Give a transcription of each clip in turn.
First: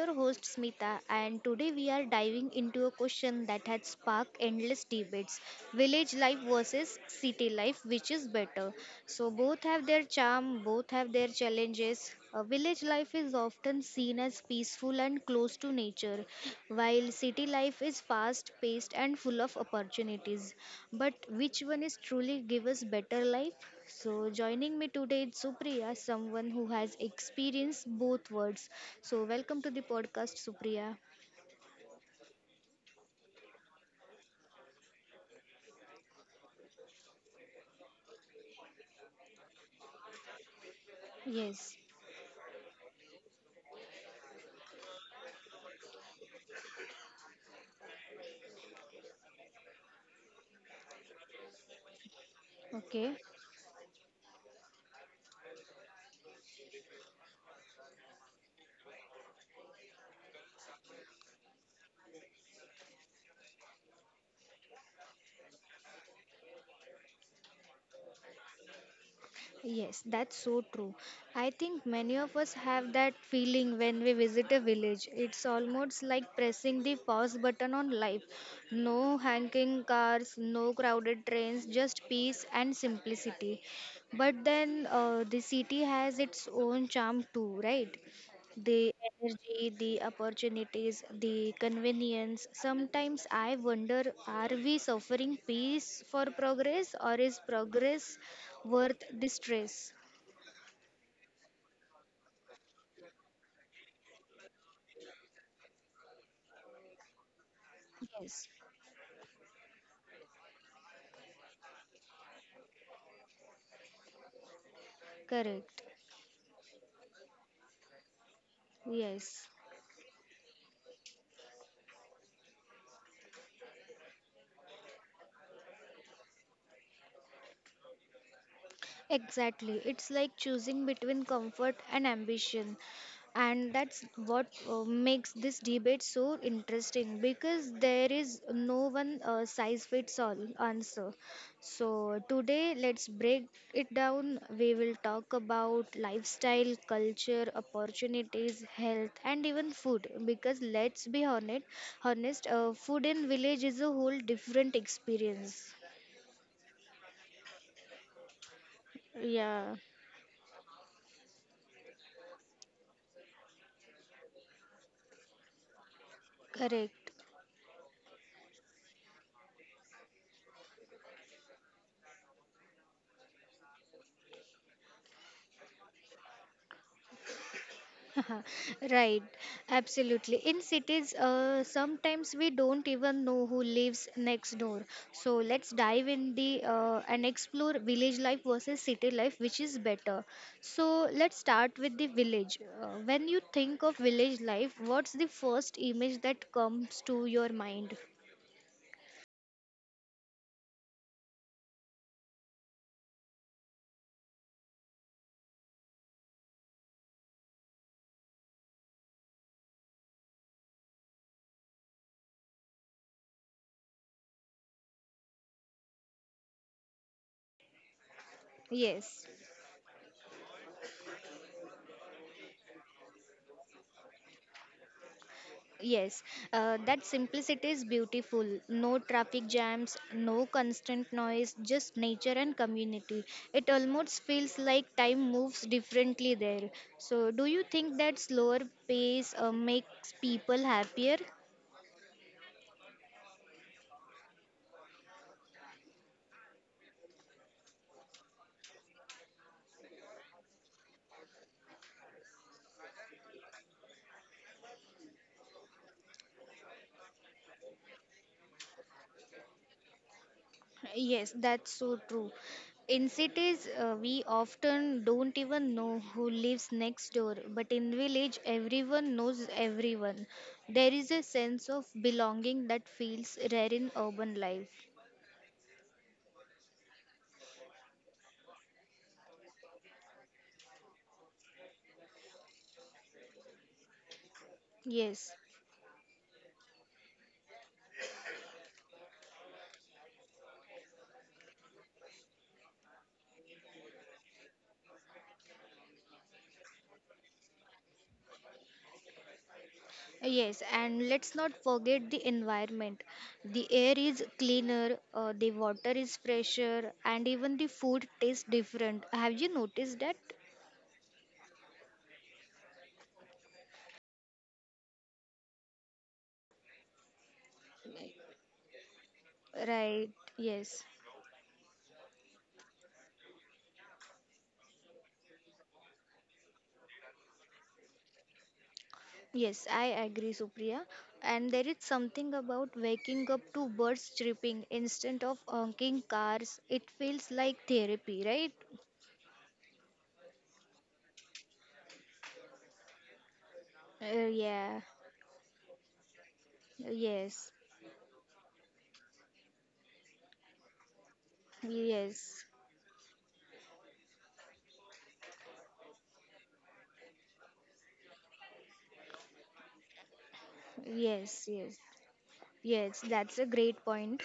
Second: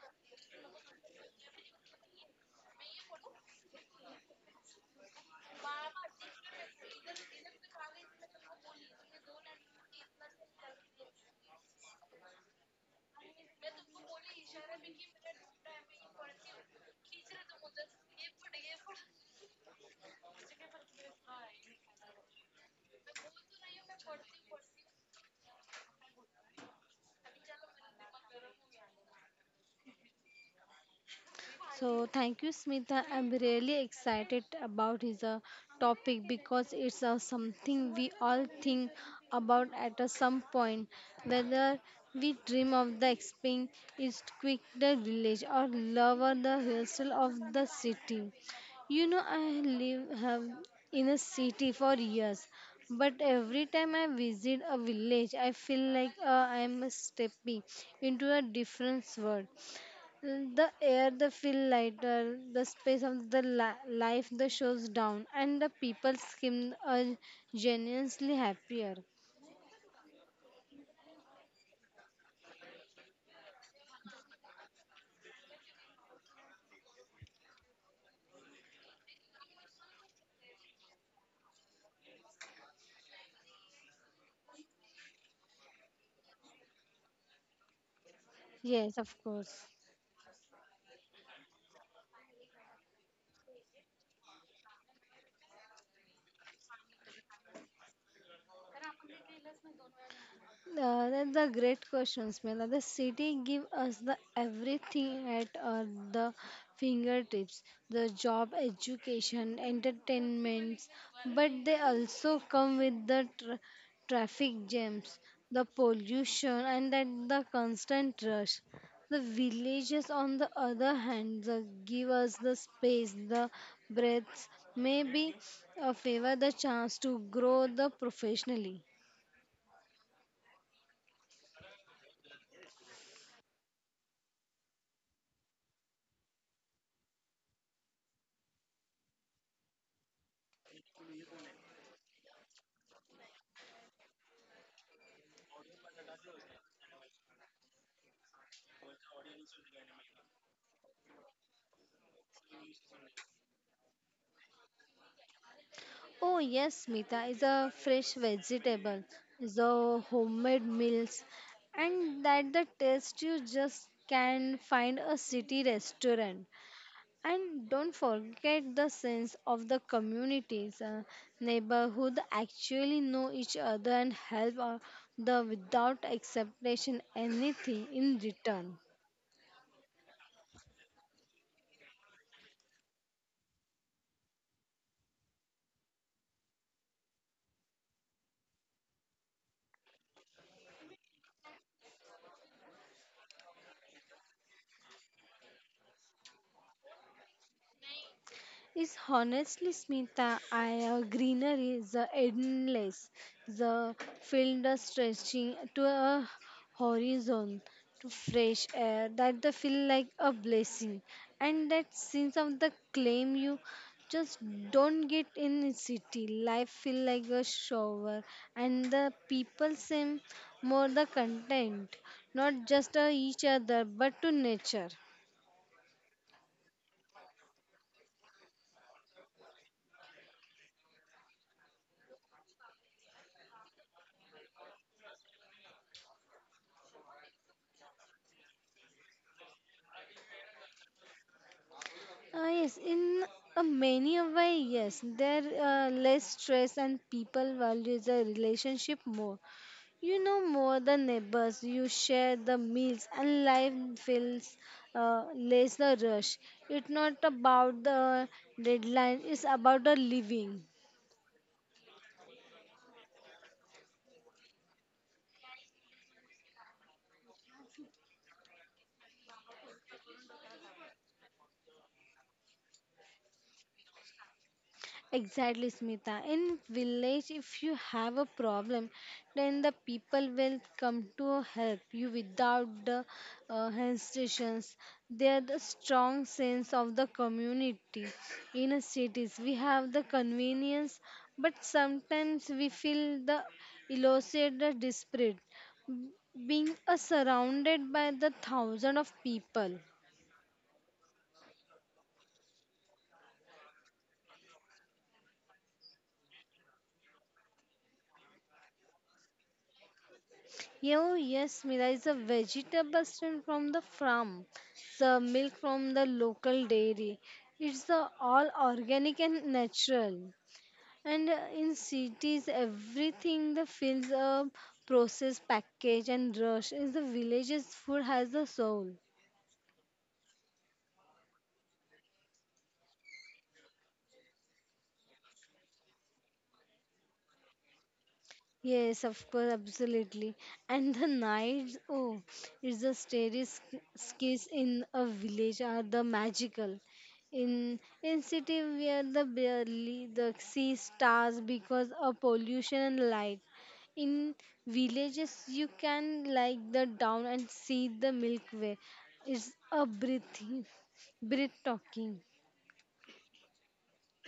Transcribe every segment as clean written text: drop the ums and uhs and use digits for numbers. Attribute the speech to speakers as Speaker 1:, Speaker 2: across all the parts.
Speaker 1: your host Smita and today we are diving into a question that has sparked endless debates. Village life versus city life, which is better? So both have their charm, both have their challenges, village life is often seen as peaceful and close to nature, while city life is fast paced and full of opportunities. But which one is truly give us better life? So joining me today is Supriya, someone who has experienced both worlds. So welcome to the podcast, Supriya.
Speaker 2: So thank you, Smita. I'm really excited about his topic because it's something we all think about at a some point,
Speaker 1: Yes.
Speaker 2: whether we dream of the exping is quick the village or love or the hustle of the city. You know, I live have in a city for years, but
Speaker 1: Okay.
Speaker 2: every time I visit a village, I feel like I'm stepping into a different world. The air, the feel lighter, the space of the life, the shows down, and the people skin are genuinely happier.
Speaker 1: Yes, that's so true. I think many of us have that feeling when we visit a village. It's almost like pressing the pause button on life. No honking cars, no crowded trains, just peace and simplicity. But then the city has its own charm too, right? The
Speaker 2: Yes, of course.
Speaker 1: energy, the opportunities, the convenience. Sometimes I wonder, are we suffering peace for progress or is progress worth distress.
Speaker 2: That's a great question, Smela. The city give us the everything at the fingertips, the
Speaker 1: Yes.
Speaker 2: job, education, entertainments, but they also come with the traffic jams, the
Speaker 1: Correct.
Speaker 2: pollution, and that the constant rush. The
Speaker 1: Yes.
Speaker 2: villages, on the other hand, the give us the space, the breaths, maybe a favor the chance to grow the professionally.
Speaker 1: Exactly. It's like choosing between comfort and ambition. And that's what makes this debate so interesting because there is no one size fits all answer. So, today let's break it down. We will talk about lifestyle, culture, opportunities, health, and even food because let's be honest, honest food in village is a whole different experience.
Speaker 2: Oh yes, Smita is a fresh vegetable,
Speaker 1: Yeah.
Speaker 2: the homemade meals, and that the taste you just can find a city restaurant.
Speaker 1: Correct.
Speaker 2: And don't forget the sense of the communities, neighborhood actually know each other and help the without expectation anything in return.
Speaker 1: Right, absolutely. In cities, sometimes we don't even know who lives next door. So let's dive in the and explore village life versus city life, which is better. So let's start with the village. When you think of village life, what's the first image that comes to your mind?
Speaker 2: Is honestly Smita, I greenery is endless. The field is stretching to a horizon, to fresh air that they feel like a blessing, and that sense of the claim you just don't get in city. Life feel like a shower, and the
Speaker 1: Yes.
Speaker 2: people seem more the content, not just to each other but to nature.
Speaker 1: Yes, that simplicity is beautiful. No traffic jams, no constant noise, just nature and community. It almost feels like time moves differently there. So, do you think that slower pace makes people happier?
Speaker 2: Yes, in a many a way, yes. There less stress and people value the relationship more. You know more the neighbors, you share the meals, and life feels less the rush. It's not about the deadline, it's about the living.
Speaker 1: Yes, that's so true. In cities, we often don't even know who lives next door, but in village, everyone knows everyone. There is a sense of belonging that feels rare in urban life.
Speaker 2: Exactly, Smita. In village, if you have a problem, then the people will come to help you without the hesitations.
Speaker 1: Yes,
Speaker 2: There the strong sense of the community. In a cities, we have the convenience, but sometimes we feel the elusive, the desperate, being surrounded by the thousand of people.
Speaker 1: yes, and let's not forget the environment. The air is cleaner, the water is fresher, and even the food tastes different. Have you noticed that?
Speaker 2: Yes, Mira is a vegetable stream from the farm, the milk from the local dairy. It's the all organic and
Speaker 1: Right,
Speaker 2: natural.
Speaker 1: yes.
Speaker 2: And in cities, everything the feels a processed package and rush. In the villages, food has a soul.
Speaker 1: Yes, I agree, Supriya. And there is something about waking up to birds chirping instead of honking cars. It feels like therapy, right?
Speaker 2: Yes, of course, absolutely. And the nights, oh, it's the starry skies
Speaker 1: Yeah,
Speaker 2: in a village are the magical.
Speaker 1: yes,
Speaker 2: In city, we are the barely the see stars because of
Speaker 1: yes,
Speaker 2: pollution and light. In villages, you can like the down and see the Milky Way. It's a breathing,
Speaker 1: yes,
Speaker 2: breath
Speaker 1: yes.
Speaker 2: talking.
Speaker 1: Yes, that's a great point.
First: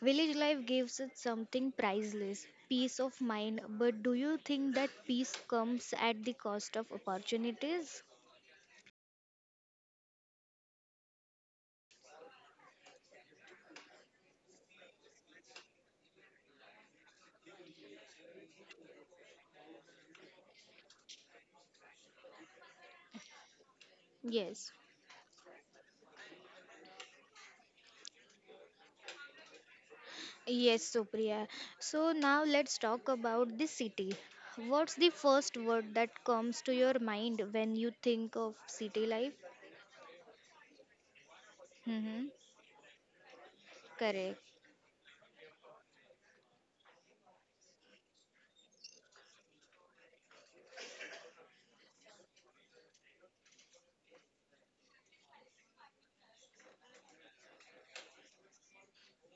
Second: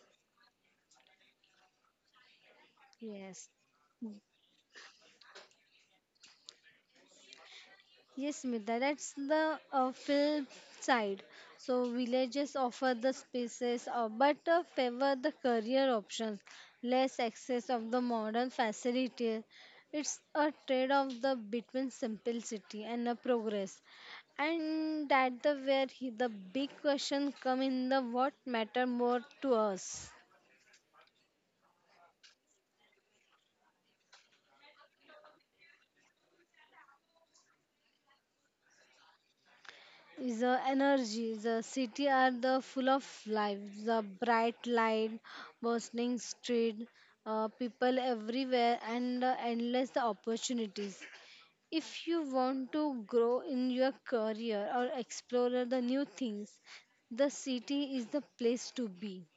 Speaker 1: Village life gives it something priceless peace of
Speaker 2: Yes.
Speaker 1: mind. But do you think that peace comes at the cost of opportunities?
Speaker 2: Yes, Smita, that's the film side. So villages offer the spaces, but favor the career options, less access of the modern facility. It's a trade-off the between simplicity and the progress,
Speaker 1: Yes,
Speaker 2: and that the where he, the big question come in the what matter more to us.
Speaker 1: yes, Supriya. So now let's talk about the city. What's the first word that comes to your mind when you think of city life?
Speaker 2: The energy, the city
Speaker 1: Mm-hmm.
Speaker 2: are the full of life. The
Speaker 1: Correct.
Speaker 2: bright light, bustling street, people everywhere, and endless opportunities. If you want to grow in your career or explore the new things, the city is the place to be.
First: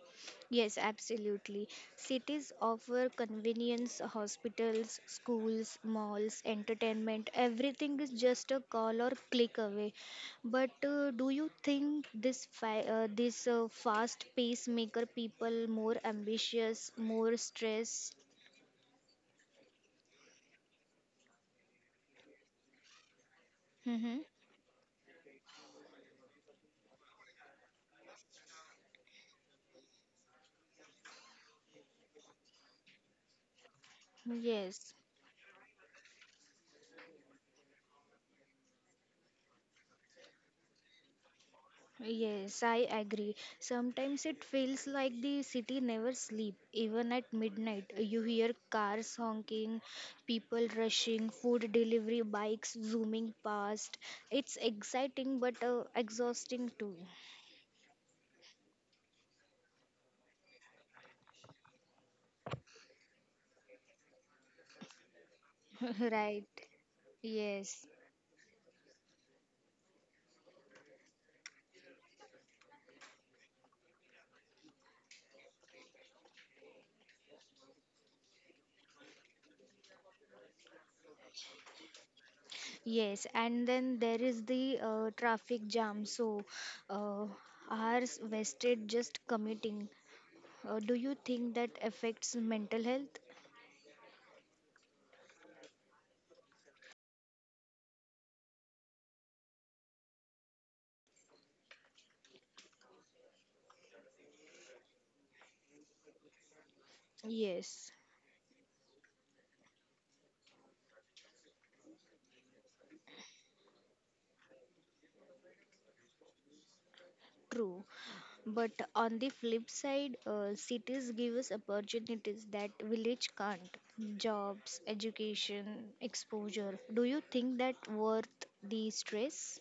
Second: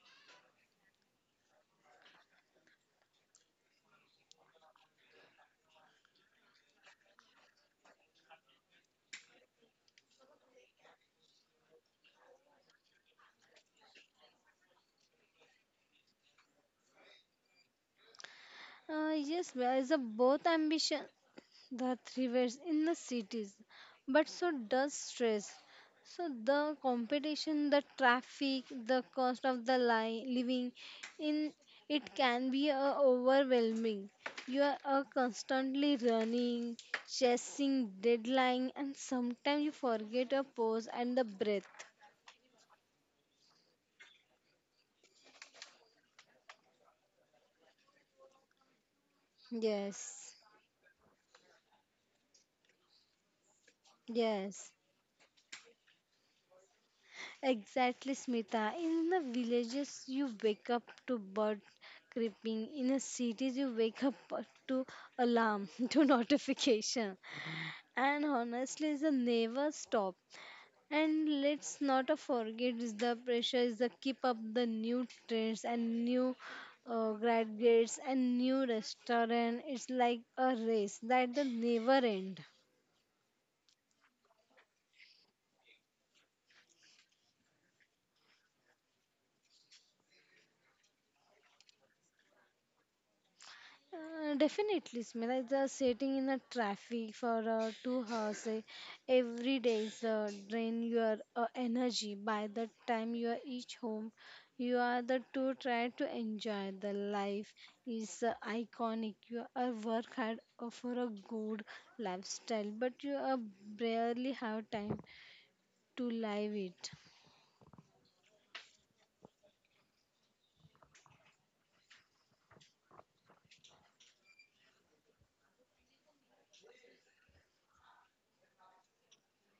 Speaker 1: Yes, absolutely. Cities offer convenience, hospitals, schools, malls, entertainment. Everything is just a call or click away. But do you think this this fast pace maker people more ambitious, more stressed?
Speaker 2: Yes, there is a both ambition that thrives in the cities,
Speaker 1: Mm-hmm.
Speaker 2: but so does stress. So the competition, the traffic, the cost of the living, in it can be overwhelming. You are
Speaker 1: Yes.
Speaker 2: constantly running, chasing deadline, and sometimes you forget your pause and the breath.
Speaker 1: Yes, I agree. Sometimes it feels like the city never sleep. Even at midnight, you hear cars honking,
Speaker 2: Yes,
Speaker 1: people rushing, food delivery bikes zooming past. It's
Speaker 2: yes.
Speaker 1: exciting but exhausting too.
Speaker 2: Exactly, Smita. In the villages, you wake up to bird creeping. In the cities, you wake up to alarm, to
Speaker 1: right.
Speaker 2: notification.
Speaker 1: Yes.
Speaker 2: And honestly, the never stop. And let's not forget is the pressure is the keep up the new trends and new graduates and new restaurant. It's like a race that the never end.
Speaker 1: Yes, and then there is the traffic jam. So, uh, hours wasted just commuting. Do you think that affects mental health?
Speaker 2: Definitely, Smita. Just sitting in the traffic for 2 hours every day is drain your energy. By the time you are each home, you are the two try to enjoy the life
Speaker 1: Yes.
Speaker 2: is iconic. You are work hard for a good lifestyle, but you barely have time to live it.
Speaker 1: True, but on the flip side, cities give us opportunities that village can't. Jobs, education, exposure. Do you think that worth the stress?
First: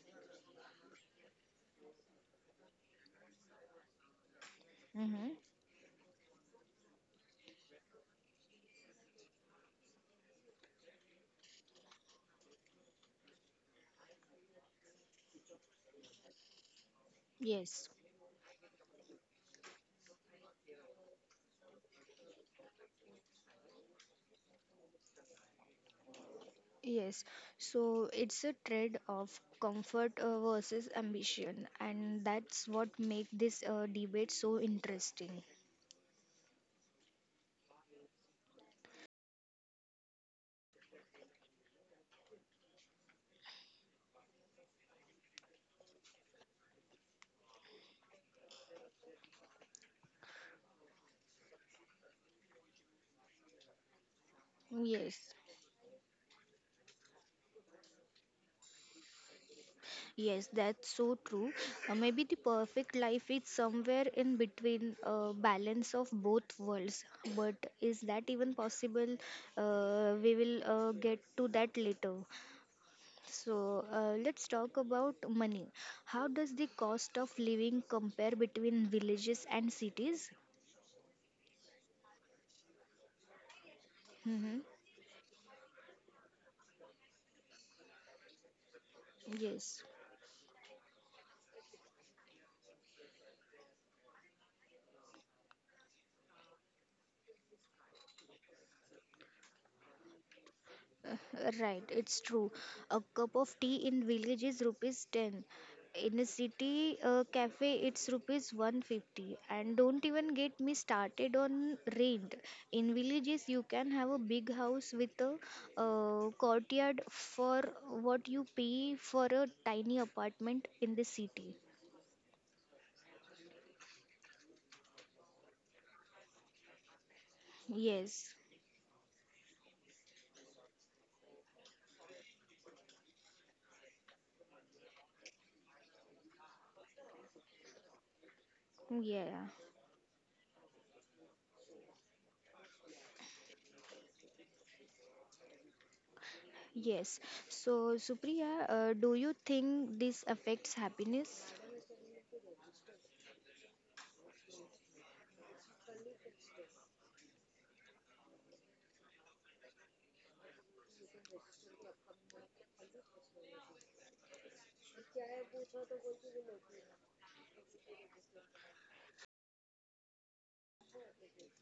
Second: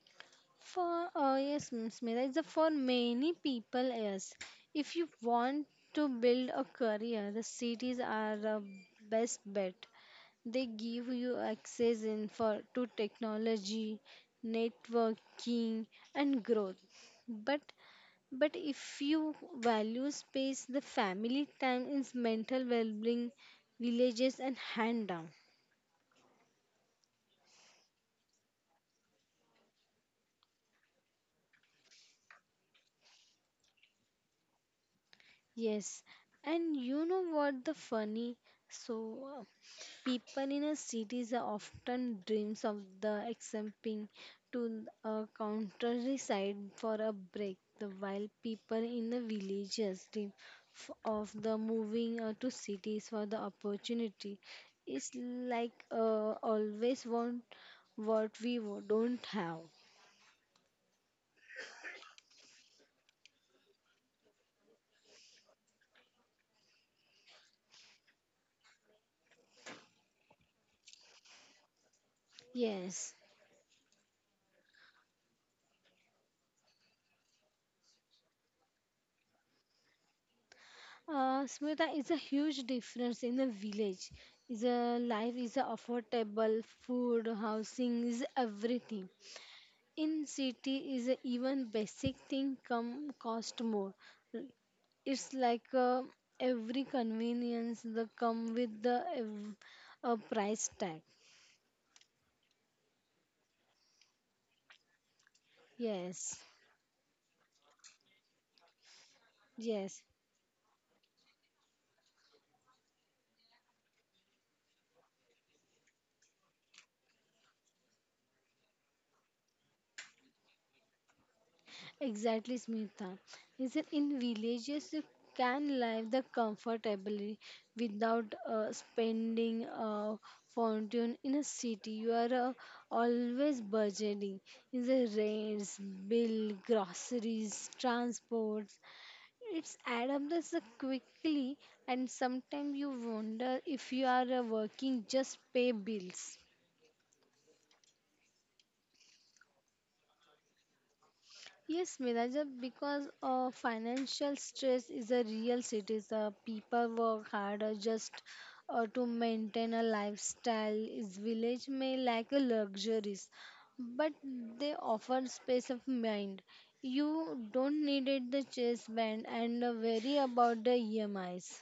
Speaker 2: For yes, Smita, for many people. Yes, if you
Speaker 1: Mm-hmm.
Speaker 2: want to build a career, the cities are the best bet. They give you access in for to technology, networking, and growth. But
Speaker 1: Yes,
Speaker 2: if you value space, the family time is mental well-being, villages, and hand down.
Speaker 1: yes. So it's a trade of comfort versus ambition, and that's what make this debate so interesting.
Speaker 2: Yes, and you know what the funny? So, uh, people in a cities are often dreams of the escaping to a countryside for a break, the while people in the villages dream of the moving to cities for the opportunity. It's
Speaker 1: Yes,
Speaker 2: like always want what we don't have.
Speaker 1: Yes, that's so true. Maybe the perfect life is somewhere in between a balance of both worlds. But is that even possible? We will get to that later.
Speaker 2: Yes.
Speaker 1: So let's talk about money. How does the cost of living compare between villages and cities?
Speaker 2: Smita is a huge difference in the village.
Speaker 1: Mm-hmm.
Speaker 2: Is a life is a affordable, food, housing is everything.
Speaker 1: Yes.
Speaker 2: In city is a even basic thing come cost more. It's like every convenience the come with the a price tag.
Speaker 1: Right, it's true. A cup of tea in village is rupees 10. In a
Speaker 2: Yes,
Speaker 1: city cafe, it's rupees 150. And
Speaker 2: yes.
Speaker 1: don't even get me started on rent. In villages, you can have a big house with a courtyard for what you pay for a tiny apartment in the city.
Speaker 2: Exactly, Smita. Is it in villages you can live the comfortably without
Speaker 1: Yes,
Speaker 2: spending a fortune in a city? You are always budgeting in the rents, bill, groceries, transports.
Speaker 1: yeah,
Speaker 2: It's add up this quickly, and sometimes you wonder if you are working just pay bills.
Speaker 1: yes. So, Supriya, do you think this affects happiness?
Speaker 2: Yes, Miraja, because financial stress is a real cities. People work harder just to maintain a lifestyle. Is village may lack a luxuries, but they offer space of mind. You don't need it the chase band and worry about the EMIs.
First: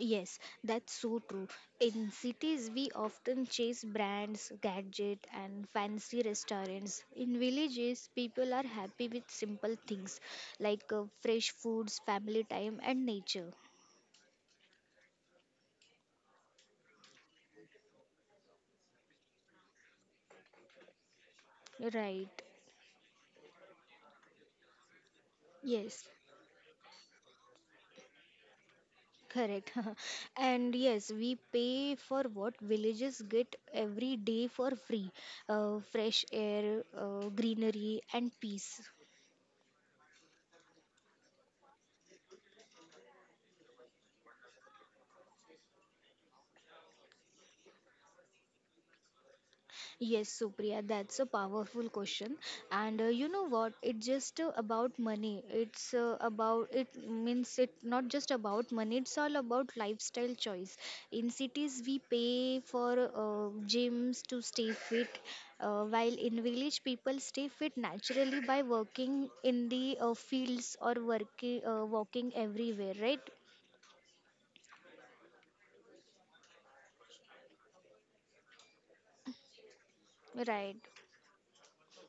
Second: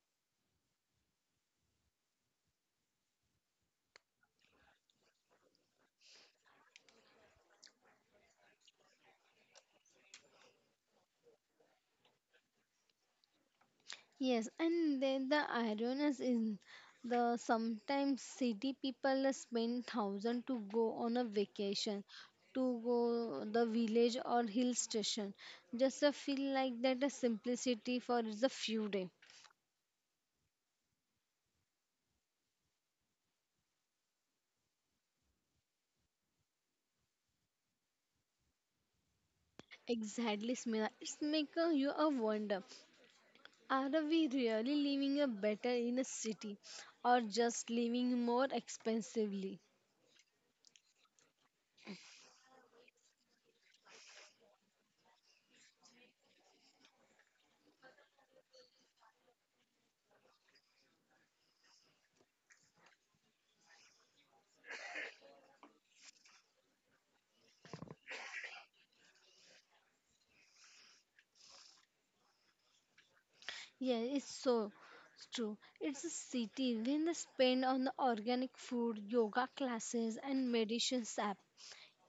Speaker 1: Yes, that's so true. In cities, we often chase brands, gadget, and fancy restaurants. In villages, people are happy with simple things like fresh foods, family time, and nature.
Speaker 2: Yes, and then the ironies is the sometimes city people spend thousand to go on a vacation,
Speaker 1: Right.
Speaker 2: to go the village or hill station. Just
Speaker 1: Yes,
Speaker 2: I feel like that a simplicity for is a few day.
Speaker 1: correct. and yes, we pay for what villages get every day for free fresh air, greenery, and peace.
Speaker 2: Exactly, Smila. It's make a, you a wonder. Are we really living a better in a city, or just living more expensively?
Speaker 1: Yes, Supriya, that's a powerful question. And you know what? It's just about money. It's about, it means it not just about money, it's all about lifestyle choice. In cities, we pay for gyms to stay fit, while in village, people stay fit naturally by working in the fields or working, walking everywhere, right?
Speaker 2: Yeah, it's so true. It's a city when they spend on the organic food, yoga classes, and
Speaker 1: Right.
Speaker 2: meditations app.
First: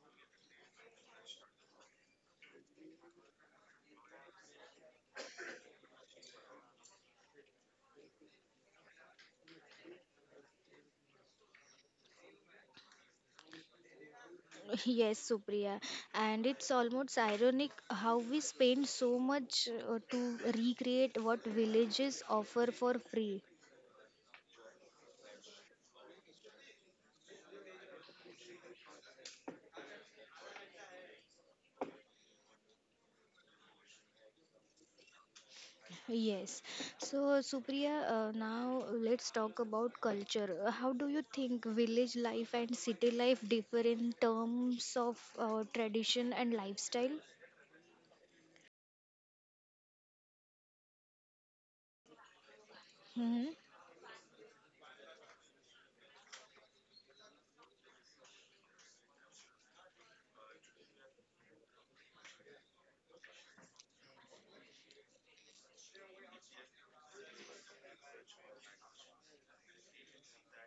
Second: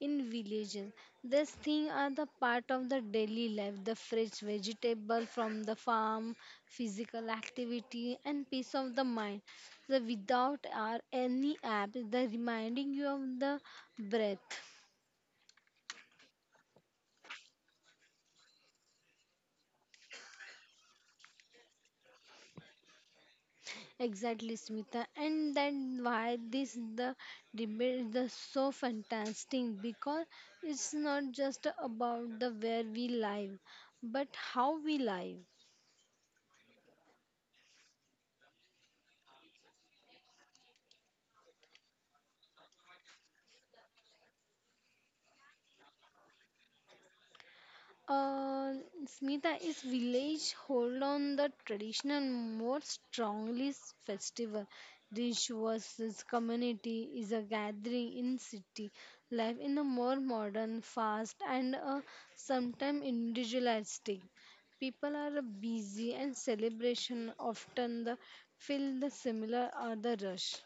Speaker 2: In villages, these things are the part of the daily life. The fresh vegetable from the farm, physical activity, and peace of the mind. The without are any app, the reminding you of the breath.
Speaker 1: Yes, Supriya, and it's almost ironic how we spend so much to recreate what villages offer for free.
Speaker 2: Exactly, Smita, and then why this the debate is so fantastic because it's not just about the where we live, but how we live.
Speaker 1: Yes, so Supriya, now let's talk about culture. How do you think village life and city life differ in terms of tradition and lifestyle?
Speaker 2: Uh, Smita, is village hold on the traditional more
Speaker 1: Hmm.
Speaker 2: strongly festival. This versus community is a gathering in city life in a more modern, fast, and sometimes individualistic. People are busy and celebration often the, feel the similar or the rush.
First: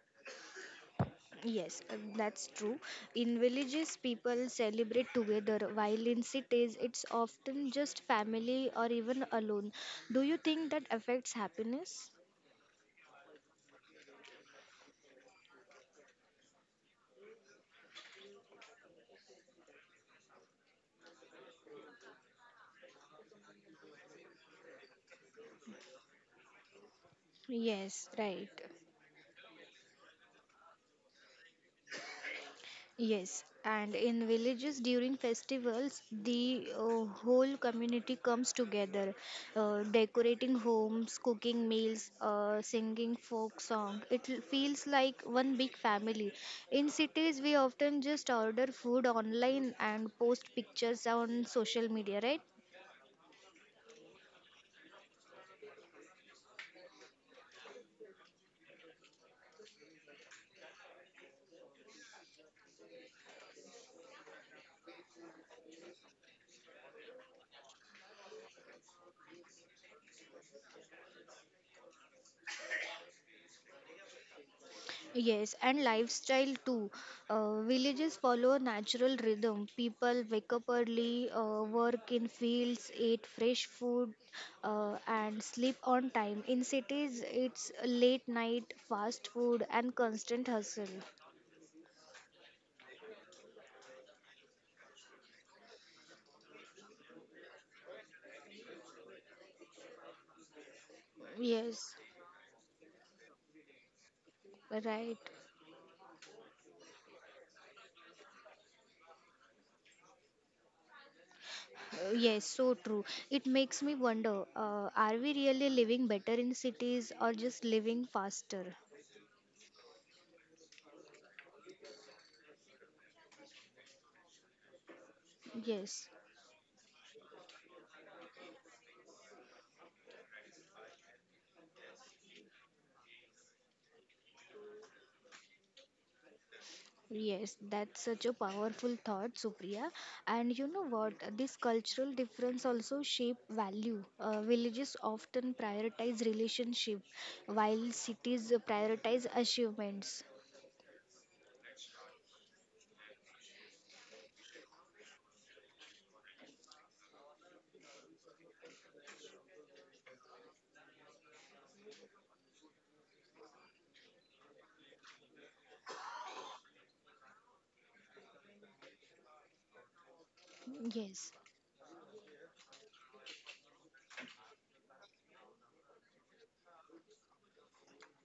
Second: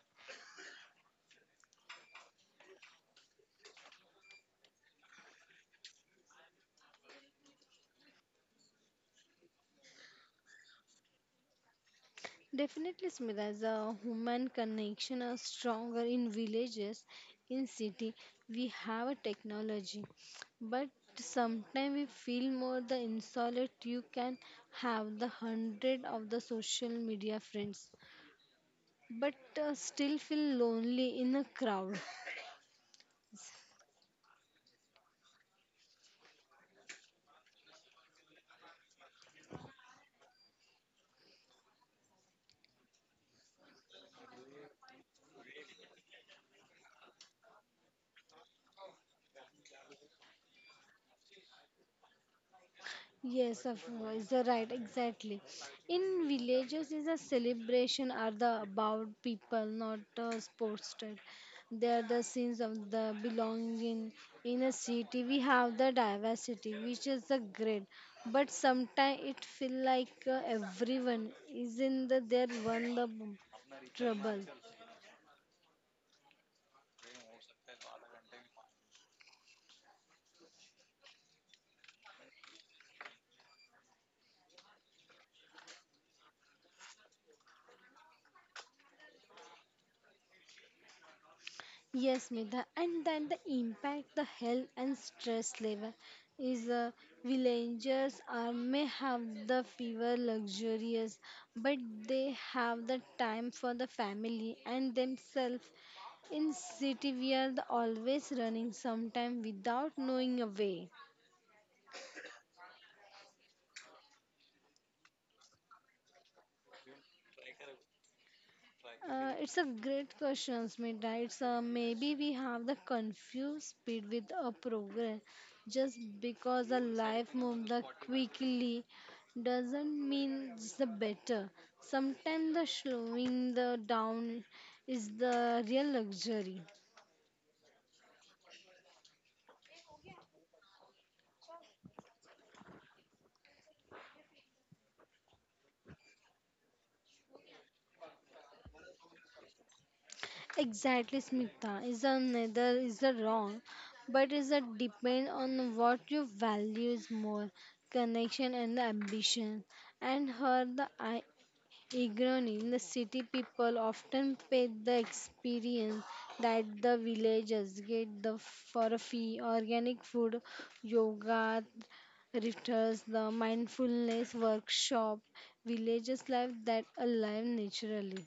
Speaker 1: Yes, that's true. In villages, people celebrate together, while in cities, it's often just family or even alone. Do you think that affects happiness?
Speaker 2: Definitely, Smita, the human connection are stronger in villages. In city, we have a technology, but sometimes we feel more the insolent. You can have the hundred of the social media friends,
Speaker 1: Yes, right.
Speaker 2: but still feel lonely in a crowd.
Speaker 1: Yes, and in villages during festivals, the whole community comes together, decorating homes, cooking meals, singing folk song. It feels like one big family. In cities, we often just order food online and post pictures on social media, right?
Speaker 2: Yes, of course, you're right, exactly. In villages, is a celebration are the about people, not sports. Type. They are the scenes of the belonging. In a city, we have the diversity, which is the great. But sometimes it feel like everyone is in the their one the trouble.
Speaker 1: Yes, and lifestyle too. Villages follow a natural rhythm. People wake up early, work in fields, eat fresh food, and sleep on time. In cities, it's late night, fast food, and constant hustle.
Speaker 2: Yes, Nidha, and then the impact, the health and stress level is villagers are may have the fever luxurious, but
Speaker 1: Yes,
Speaker 2: they have the time for the family and
Speaker 1: right.
Speaker 2: themselves. In city, we are the always running, sometime without knowing a way.
Speaker 1: Yes, so true. It makes me wonder, are we really living better in cities or just living faster?
Speaker 2: It's a great question, Smita. It's maybe we have the confused speed with a progress. Just
Speaker 1: Yes.
Speaker 2: because the life moves the quickly doesn't mean it's the better. Sometimes the slowing the down is the real luxury.
Speaker 1: Yes, that's such a powerful thought, Supriya. And you know what? This cultural difference also shape value. Villages often prioritize relationship, while cities prioritize achievements.
Speaker 2: Exactly, Smita. Is the neither is the wrong, but is a depend on what you values more, connection and the ambition. And her the I. Ignorant in the city, people often pay the experience that the villagers get the for a fee. Organic food,
Speaker 1: Yes,
Speaker 2: yoga rituals, the mindfulness workshop, villagers life that alive naturally.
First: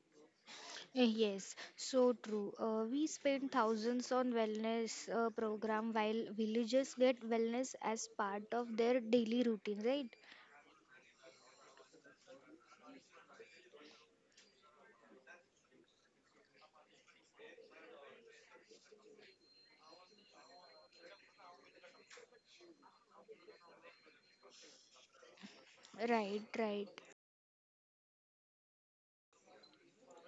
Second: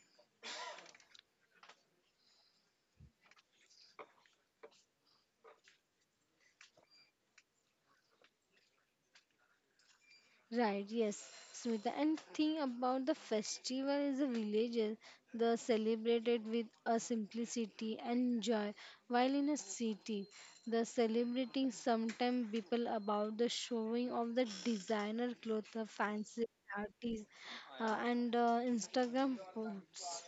Speaker 1: Yes, so true. We spend thousands on wellness program, while villages get wellness as part of their daily routine, right?
Speaker 2: Right, yes, Smita. And thing about the festival is the villages, the celebrated with a simplicity and joy, while in a city, the celebrating sometimes people about the showing of the designer clothes, the fancy
Speaker 1: Right, right.
Speaker 2: parties, and Instagram posts.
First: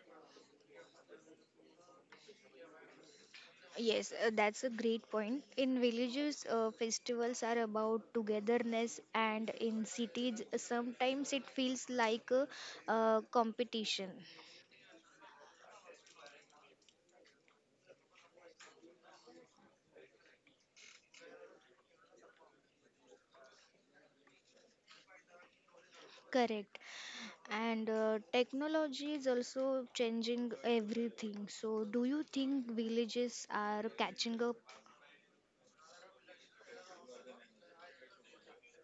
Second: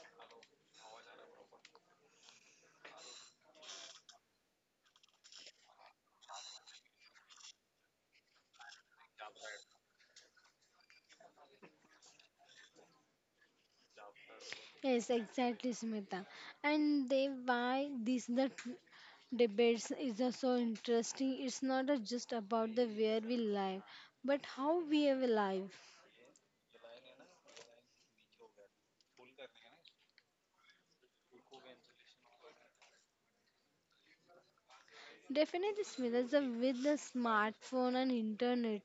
Speaker 1: Yes, that's a great point. In villages, festivals are about togetherness, and in cities, sometimes it feels like a, competition.
Speaker 2: Yes, exactly, Smita. And they why this the debates is so interesting. It's not just about the where we live, but how we have live.
Speaker 1: Correct. And technology is also changing everything. So, do you think villages are catching up?
Speaker 2: Definitely, Smita, the with the smartphone and internet,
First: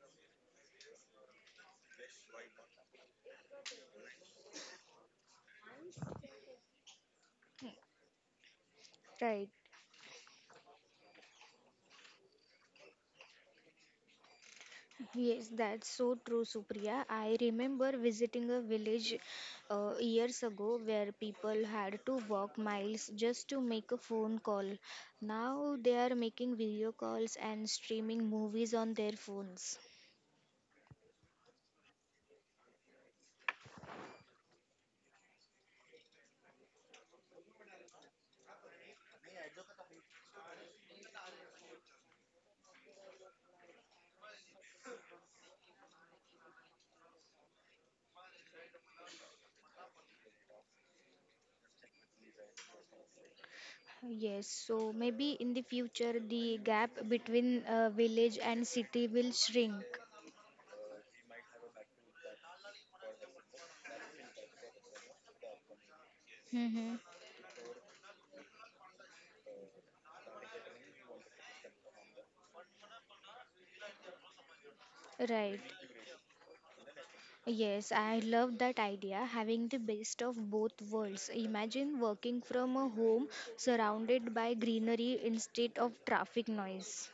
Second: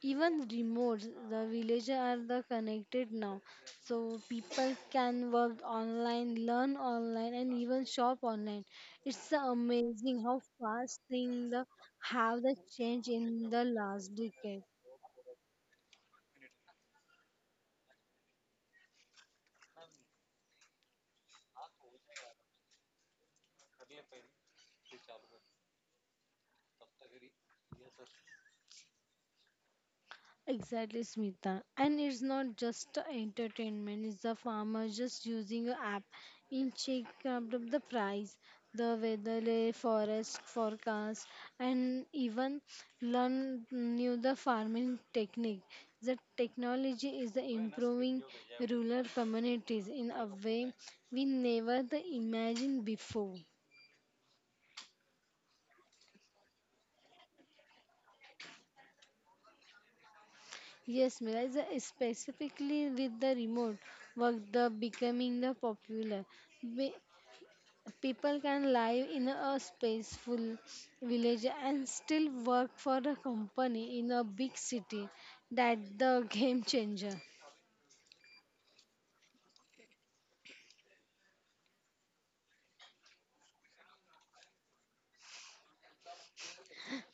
Speaker 2: even remote, the villages are the connected now. So people can work online, learn online, and even shop online. It's
Speaker 1: Right.
Speaker 2: amazing how fast things the, have the change in the last decade.
Speaker 1: Yes, that's so true, Supriya. I remember visiting a village years ago where people had to walk miles just to make a phone call. Now they are making video calls and streaming movies on their phones.
Speaker 2: Exactly, Smita. And it's not just entertainment, it's the farmer just using an app in check up the price, the weather, the forest forecast, and even learn new the farming technique. The technology is improving rural communities in a way we never the imagined before.
Speaker 1: Yes, so maybe in the future the gap between village and city will shrink.
Speaker 2: Yes, Mira, specifically with the remote work, the becoming the popular.
Speaker 1: Mm-hmm.
Speaker 2: People can live in a peaceful village and still work for a company in a big city.
Speaker 1: Right.
Speaker 2: That the game changer.
Speaker 1: Yes, I love that idea, having the best of both worlds. Imagine working from a home surrounded by greenery instead of traffic noise.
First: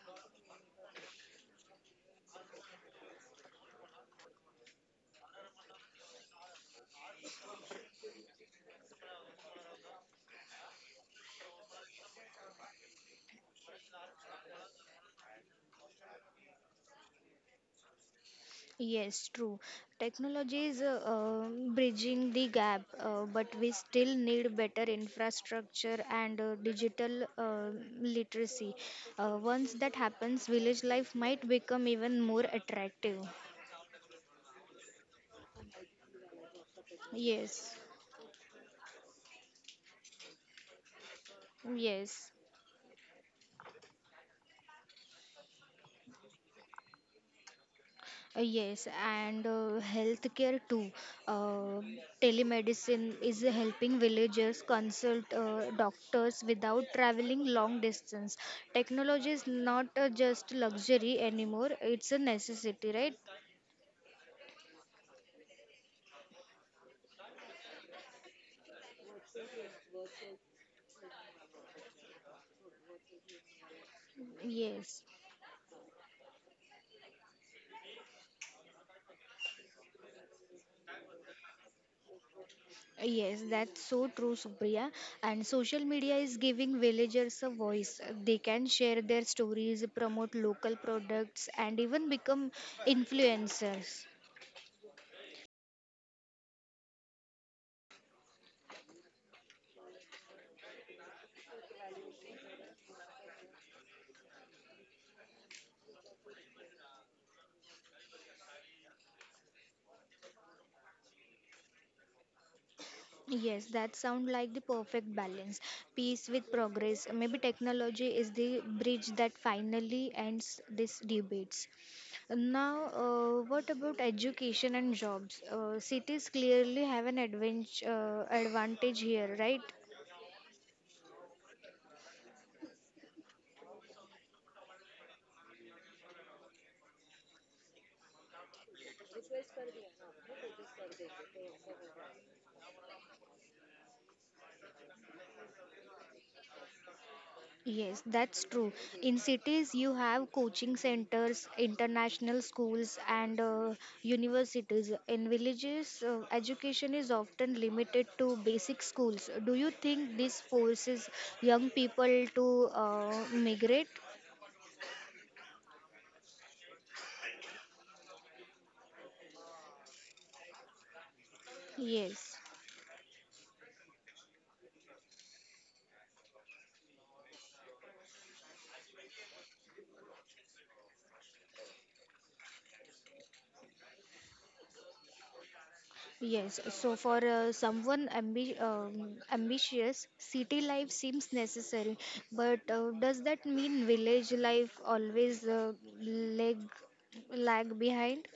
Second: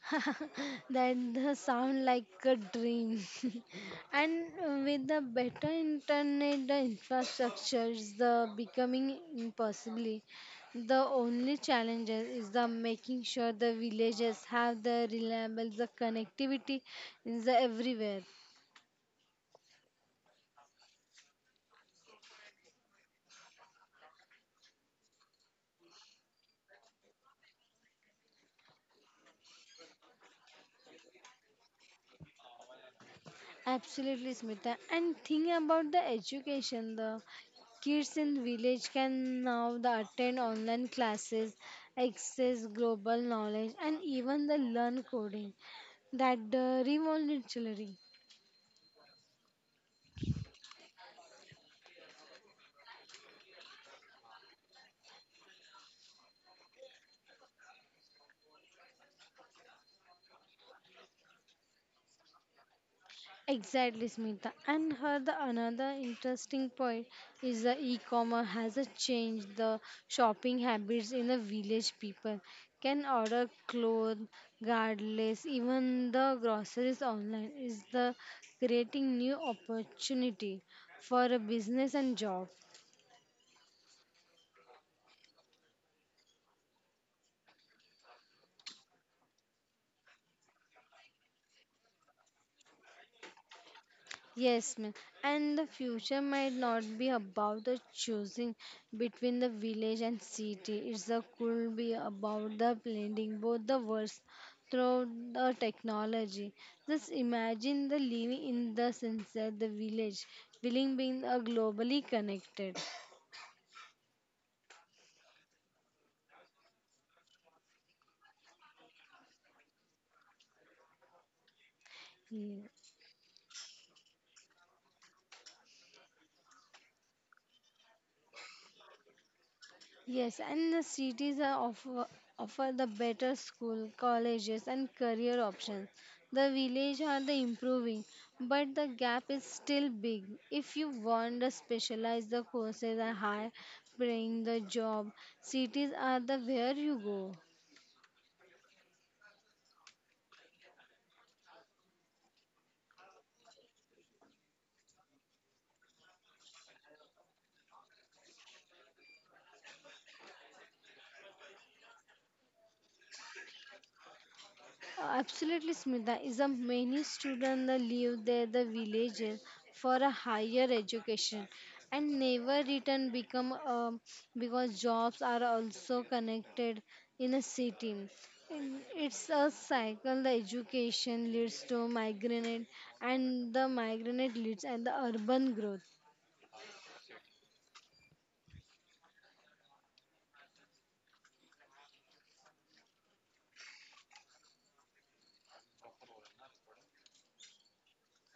Speaker 2: That the sound like a dream. And with the better internet the infrastructure is the becoming impossible. The only challenge is the making sure the villages have the reliable the connectivity is the everywhere.
Speaker 1: Yes, true. Technology is bridging the gap, but we still need better infrastructure and digital literacy. Once that happens, village life might become even more attractive.
Speaker 2: Absolutely, Smita. And think about the education. The
Speaker 1: Yes,
Speaker 2: kids in village can now the attend online classes,
Speaker 1: yes.
Speaker 2: access global knowledge, and even the learn coding. That the revolutionary.
Speaker 1: Yes, and healthcare too. Uh, telemedicine is helping villagers consult doctors without traveling long distance. Technology is not just luxury anymore, it's a necessity, right?
Speaker 2: Exactly, Smita. And her the another interesting point is the e-commerce has a changed the shopping habits in the village. People can order clothes,
Speaker 1: Yes.
Speaker 2: regardless, even the groceries online is the creating new opportunity for a business and job.
Speaker 1: Yes, that's so true, Supriya. And social media is giving villagers a voice. They can share their stories, promote local products, and even become influencers.
Speaker 2: Yes, ma'am. And the future might not be about the choosing between the village and city. It's a could be about the blending both the worlds through the technology. Just imagine the living in the sunset, the village, willing being a globally connected.
Speaker 1: Yes, that sounds like the perfect balance. Peace with progress. Maybe technology is the bridge that finally ends these debates.
Speaker 2: Yeah.
Speaker 1: Now, what about education and jobs? Cities clearly have an advantage, here, right?
Speaker 2: Yes, and the cities are offer, offer the better school, colleges, and career options. The village are the improving, but the gap is still big. If you want to specialize the courses are high, paying the job, cities are the where you go.
Speaker 1: Yes, that's true. In cities, you have coaching centers, international schools, and universities. In villages, education is often limited to basic schools. Do you think this forces young people to migrate?
Speaker 2: Absolutely, Smita. Is a many students that leave their the villages for a higher education and
Speaker 1: Yes,
Speaker 2: never return become because jobs are also connected in a city. And it's a cycle. The education leads to migrant, and the migrant leads and the urban growth.
Speaker 1: yes. So for someone ambitious, city life seems necessary. But does that mean village life always lag lag behind?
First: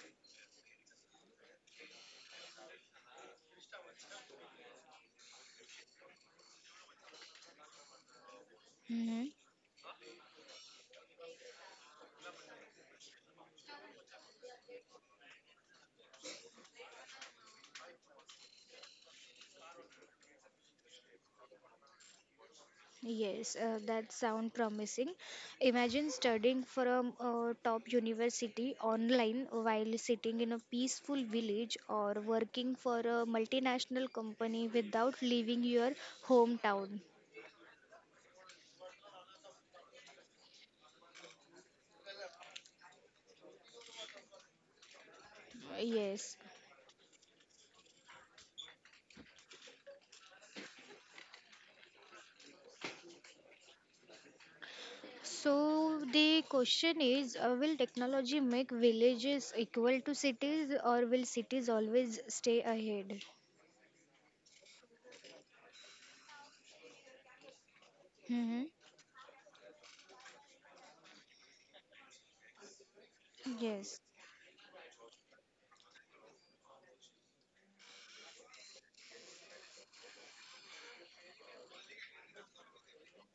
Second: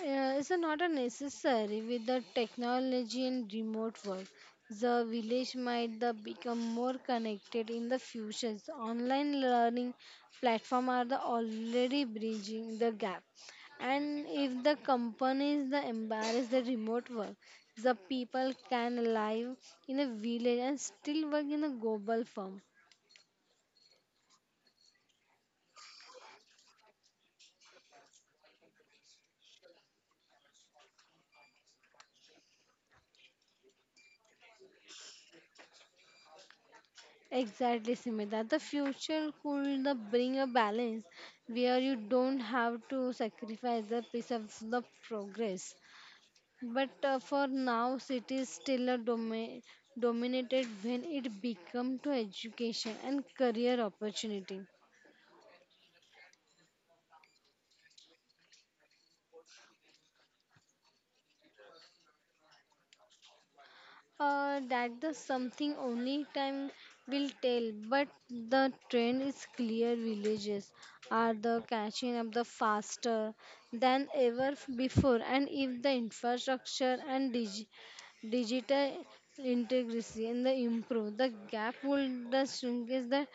Speaker 2: Is not a necessary with the technology and remote work. The village might the become more connected in the future.
Speaker 1: Hmm.
Speaker 2: Online learning platform are the already bridging the gap. And if the companies the embrace the remote work, the people can live in a village and still work in a global firm.
Speaker 1: Yes, that sound promising. Imagine studying from a top university online while sitting in a peaceful village or working for a multinational company without leaving your hometown.
Speaker 2: Exactly, Simita. The future could the bring a balance where you don't have to sacrifice the piece of the progress.
Speaker 1: Yes.
Speaker 2: But for now, cities still are dominated when it becomes to education and career opportunity.
Speaker 1: So the question is, will technology make villages equal to cities or will cities always stay ahead?
Speaker 2: That the something only time will tell, but
Speaker 1: Hmm.
Speaker 2: the trend is clear. Villages are the catching up the faster
Speaker 1: Yes.
Speaker 2: than ever before, and if the infrastructure and digital integrity and the improve, the gap will the shrink is the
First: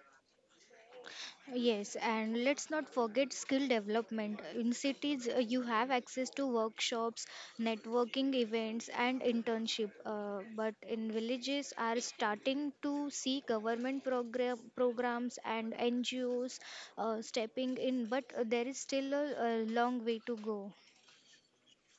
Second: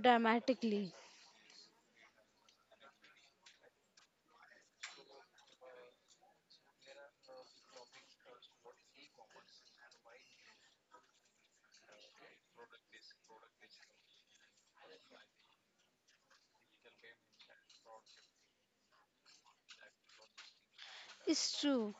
Speaker 2: dramatically.
Speaker 1: Yes, and let's not forget skill development. In cities, you have access to workshops, networking events, and internship. But in villages, are starting to see government programs and NGOs stepping in. But there is still a long way to go.
Speaker 2: It's true,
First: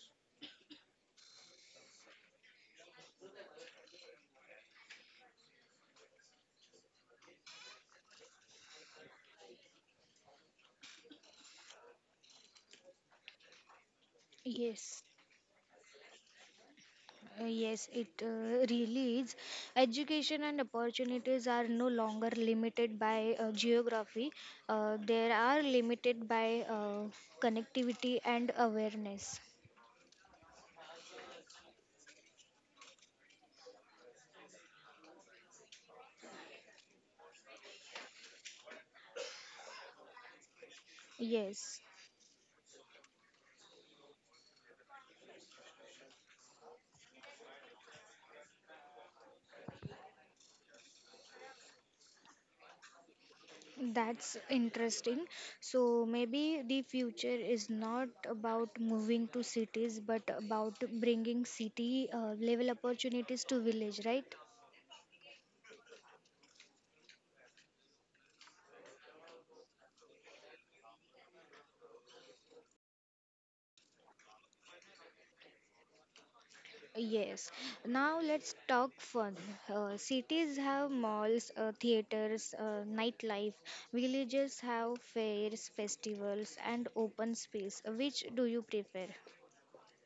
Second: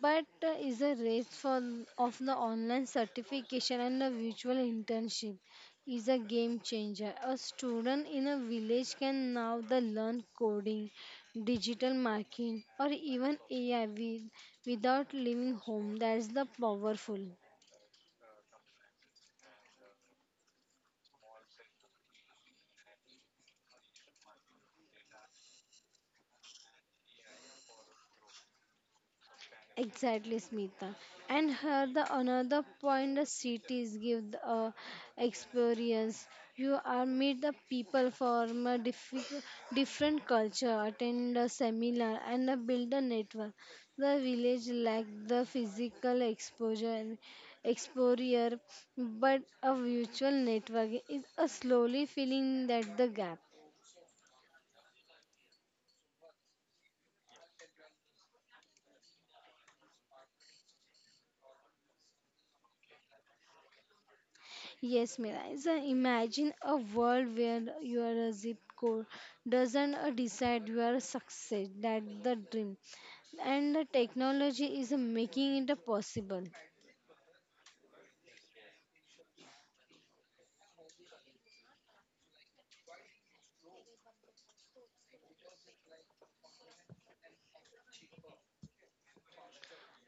Speaker 2: but is a race for of the online certification and the virtual internship is a game changer. A student in a village can now the learn coding, digital marketing, or even AI
Speaker 1: Yes.
Speaker 2: without leaving home. That's the powerful.
Speaker 1: Yes, it really is. Education and opportunities are no longer limited by geography. They are limited by connectivity and awareness.
Speaker 2: Exactly, Smita. And here the another point the cities give the experience. You are meet the people from a different culture, attend a
Speaker 1: Yes,
Speaker 2: seminar, and build a network. The village lack the physical exposure, but a virtual network is a slowly filling that the gap.
Speaker 1: that's interesting. So maybe the future is not about moving to cities, but about bringing city level opportunities to village, right?
Speaker 2: Yes, Miraiza, imagine a world where your zip code doesn't decide your success. That's the dream. And the technology is making it possible.
Speaker 1: Yes. Now let's talk fun. Cities have malls, theaters, nightlife. Villages have fairs, festivals, and open space. Which do you prefer?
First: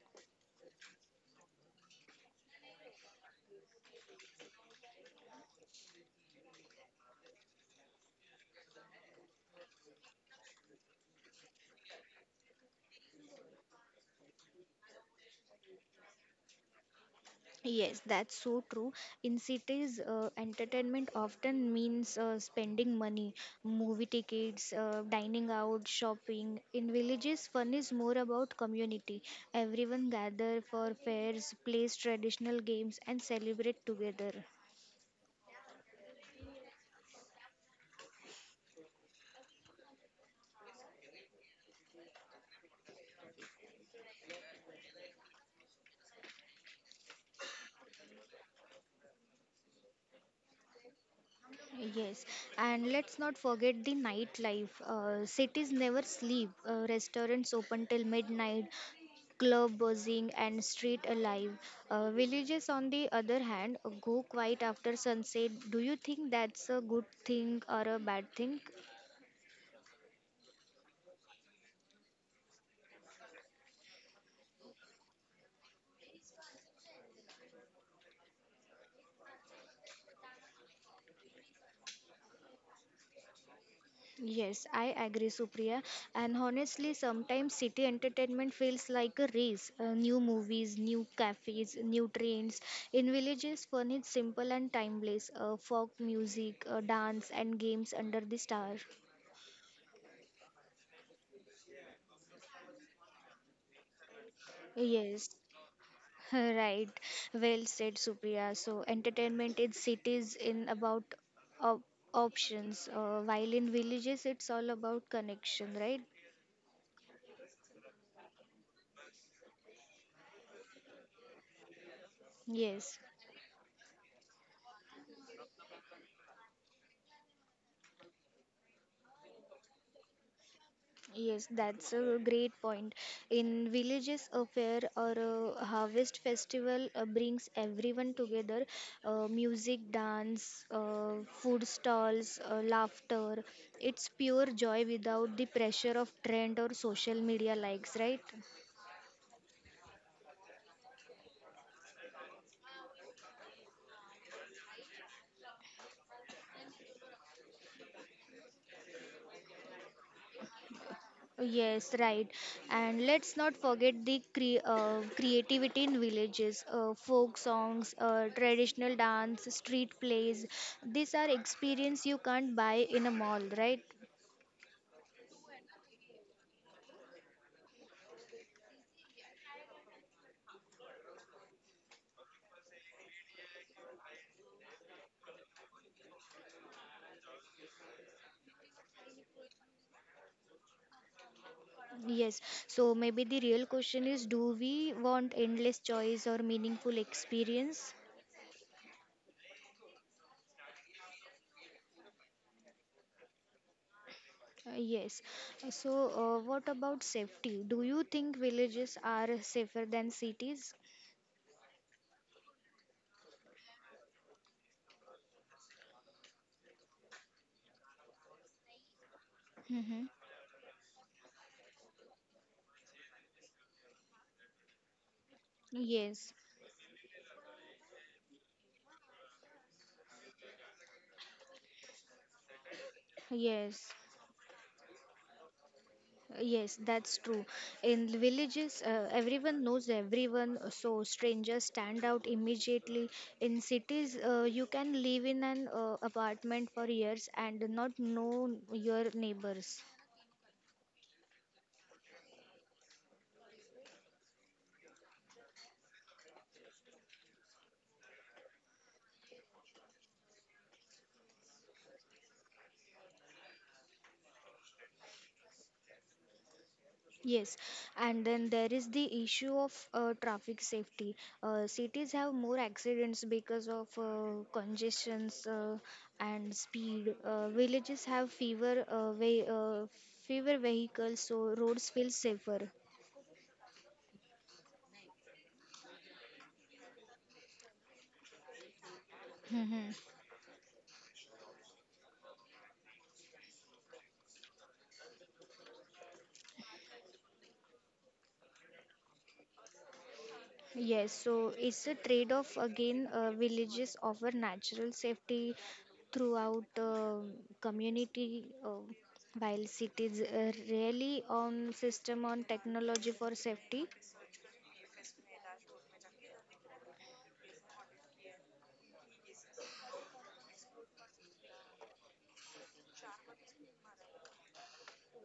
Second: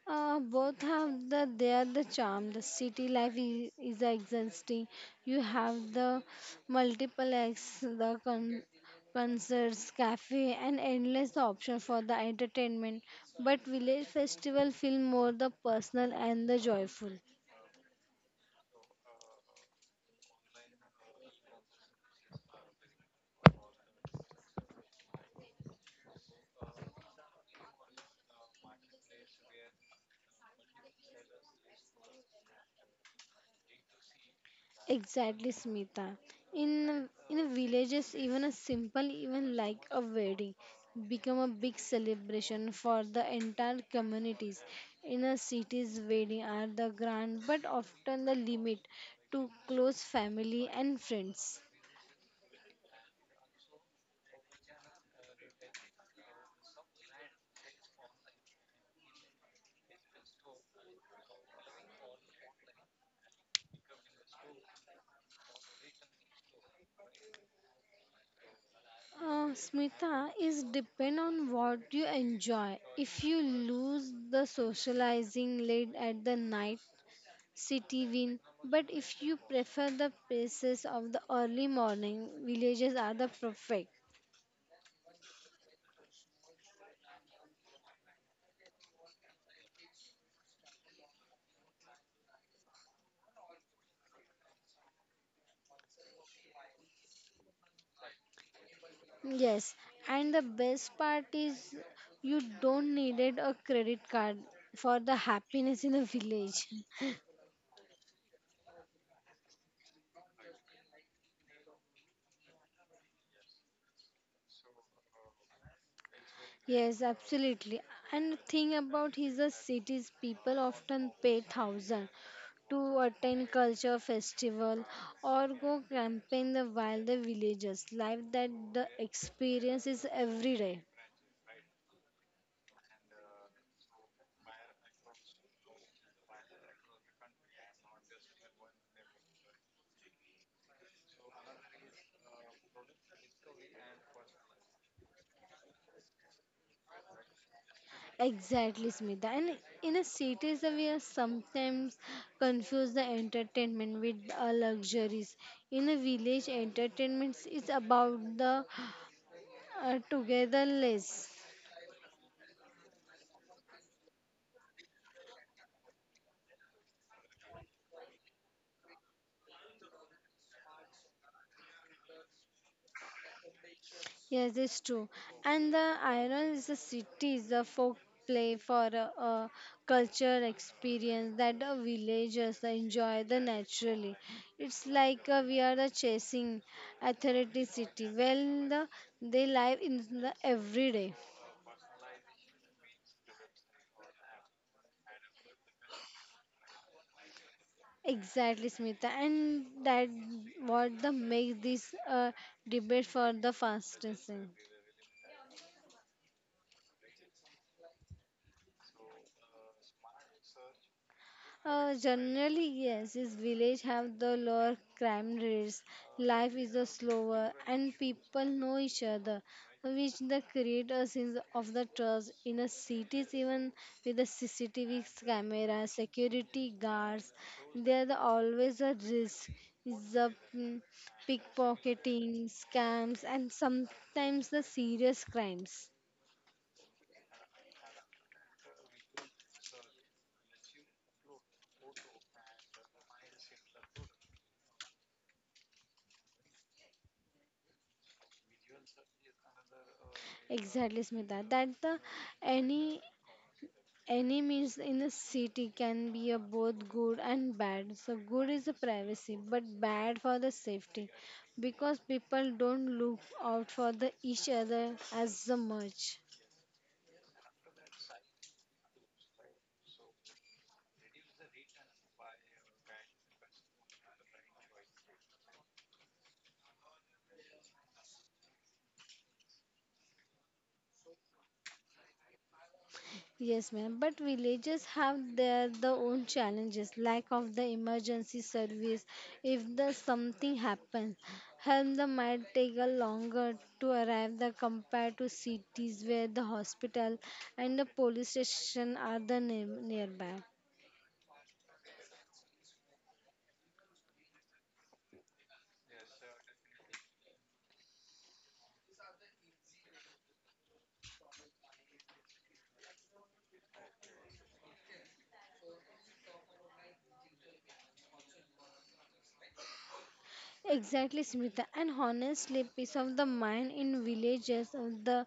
Speaker 2: Both have the they are the charm. The city life is exhausting. You have the multiple acts, the concerts, cafe, and endless option for the entertainment. But village festival feel more the personal and the joyful.
Speaker 1: Yes, that's so true. In cities, entertainment often means spending money, movie tickets, dining out, shopping. In villages, fun is more about community. Everyone gather for fairs, plays traditional games, and celebrate together.
Speaker 2: Exactly, Smita. In villages, even a simple even like a wedding become a big celebration for the entire communities. In a cities, wedding are the grand but often the limit to close family and friends.
Speaker 1: Yes, and let's not forget the nightlife. Cities never sleep. Restaurants open till midnight, club buzzing, and street alive. Villages, on the other hand, go quiet after sunset. Do you think that's a good thing or a bad thing?
Speaker 2: Smita is depend on what you enjoy. If you lose the socializing late at the night, city wind. But if you prefer the places of the early morning, villages are the perfect.
Speaker 1: Yes, I agree, Supriya. And honestly, sometimes city entertainment feels like a race. New movies, new cafes, new trains. In villages, fun is simple and timeless. Folk music, dance, and games under the star.
Speaker 2: Yes, and the best part is you don't needed a credit card for the
Speaker 1: Yes.
Speaker 2: happiness in the village.
Speaker 1: Right. Well said, Supriya. So, entertainment in cities in about op- options, while in villages, it's all about connection, right?
Speaker 2: Yes, absolutely. And the thing about his the cities, people often pay thousand
Speaker 1: Yes.
Speaker 2: to attend culture festival or go camping the while the villages life that the experience is every day.
Speaker 1: Yes, that's a great point. In villages, a fair or a harvest festival brings everyone together. Music, dance, food stalls, laughter. It's pure joy without the pressure of trend or social media likes, right?
Speaker 2: Exactly, Smita. And in a cities, we are sometimes confuse the entertainment with luxuries. In a village, entertainment is about the togetherness.
Speaker 1: Yes, right. And let's not forget the creativity in villages, folk songs, traditional dance, street plays. These are experience you can't buy in a mall, right?
Speaker 2: Yes, it's true. And the iron is the cities, the folk play for a culture experience that the villagers enjoy the naturally. It's like we are the chasing authority city. Well, the, they live in the everyday.
Speaker 1: Yes. So maybe the real question is, do we want endless choice or meaningful experience?
Speaker 2: Exactly, Smita, and that what the make this debate for the fastest.
Speaker 1: Yes. So, what about safety? Do you think villages are safer than cities?
Speaker 2: Generally, yes, this village have the lower crime rates. Life is a slower, and people know each other,
Speaker 1: Mm-hmm.
Speaker 2: which the create a sense of the trust. In a cities, even with the CCTV camera,
Speaker 1: Yes.
Speaker 2: security guards, there are always a risk. The pickpocketing, scams, and
Speaker 1: Yes.
Speaker 2: sometimes the serious crimes.
Speaker 1: Yes, that's true. In the villages, everyone knows everyone, so strangers stand out immediately. In cities, you can live in an apartment for years and not know your neighbors.
Speaker 2: Exactly, Smita. That the any Enemies in a city can be a both good and bad. So good is the privacy, but bad for the safety, because people don't look out for the each other as the much.
Speaker 1: Yes, and then there is the issue of traffic safety. Cities have more accidents because of congestions and speed. Villages have fewer fewer vehicles, so roads feel safer.
Speaker 2: Yes, ma'am. But villages have their the own challenges, lack of the emergency service. If
Speaker 1: Mhm.
Speaker 2: the something happens, help the might take a longer to arrive the compared to cities where the hospital and the police station are the near nearby.
Speaker 1: Yes, so it's a trade off again. Villages offer natural safety throughout community, while cities rarely on system on technology for safety.
Speaker 2: Exactly, Smrita. And honestly, peace of the mind in villages of the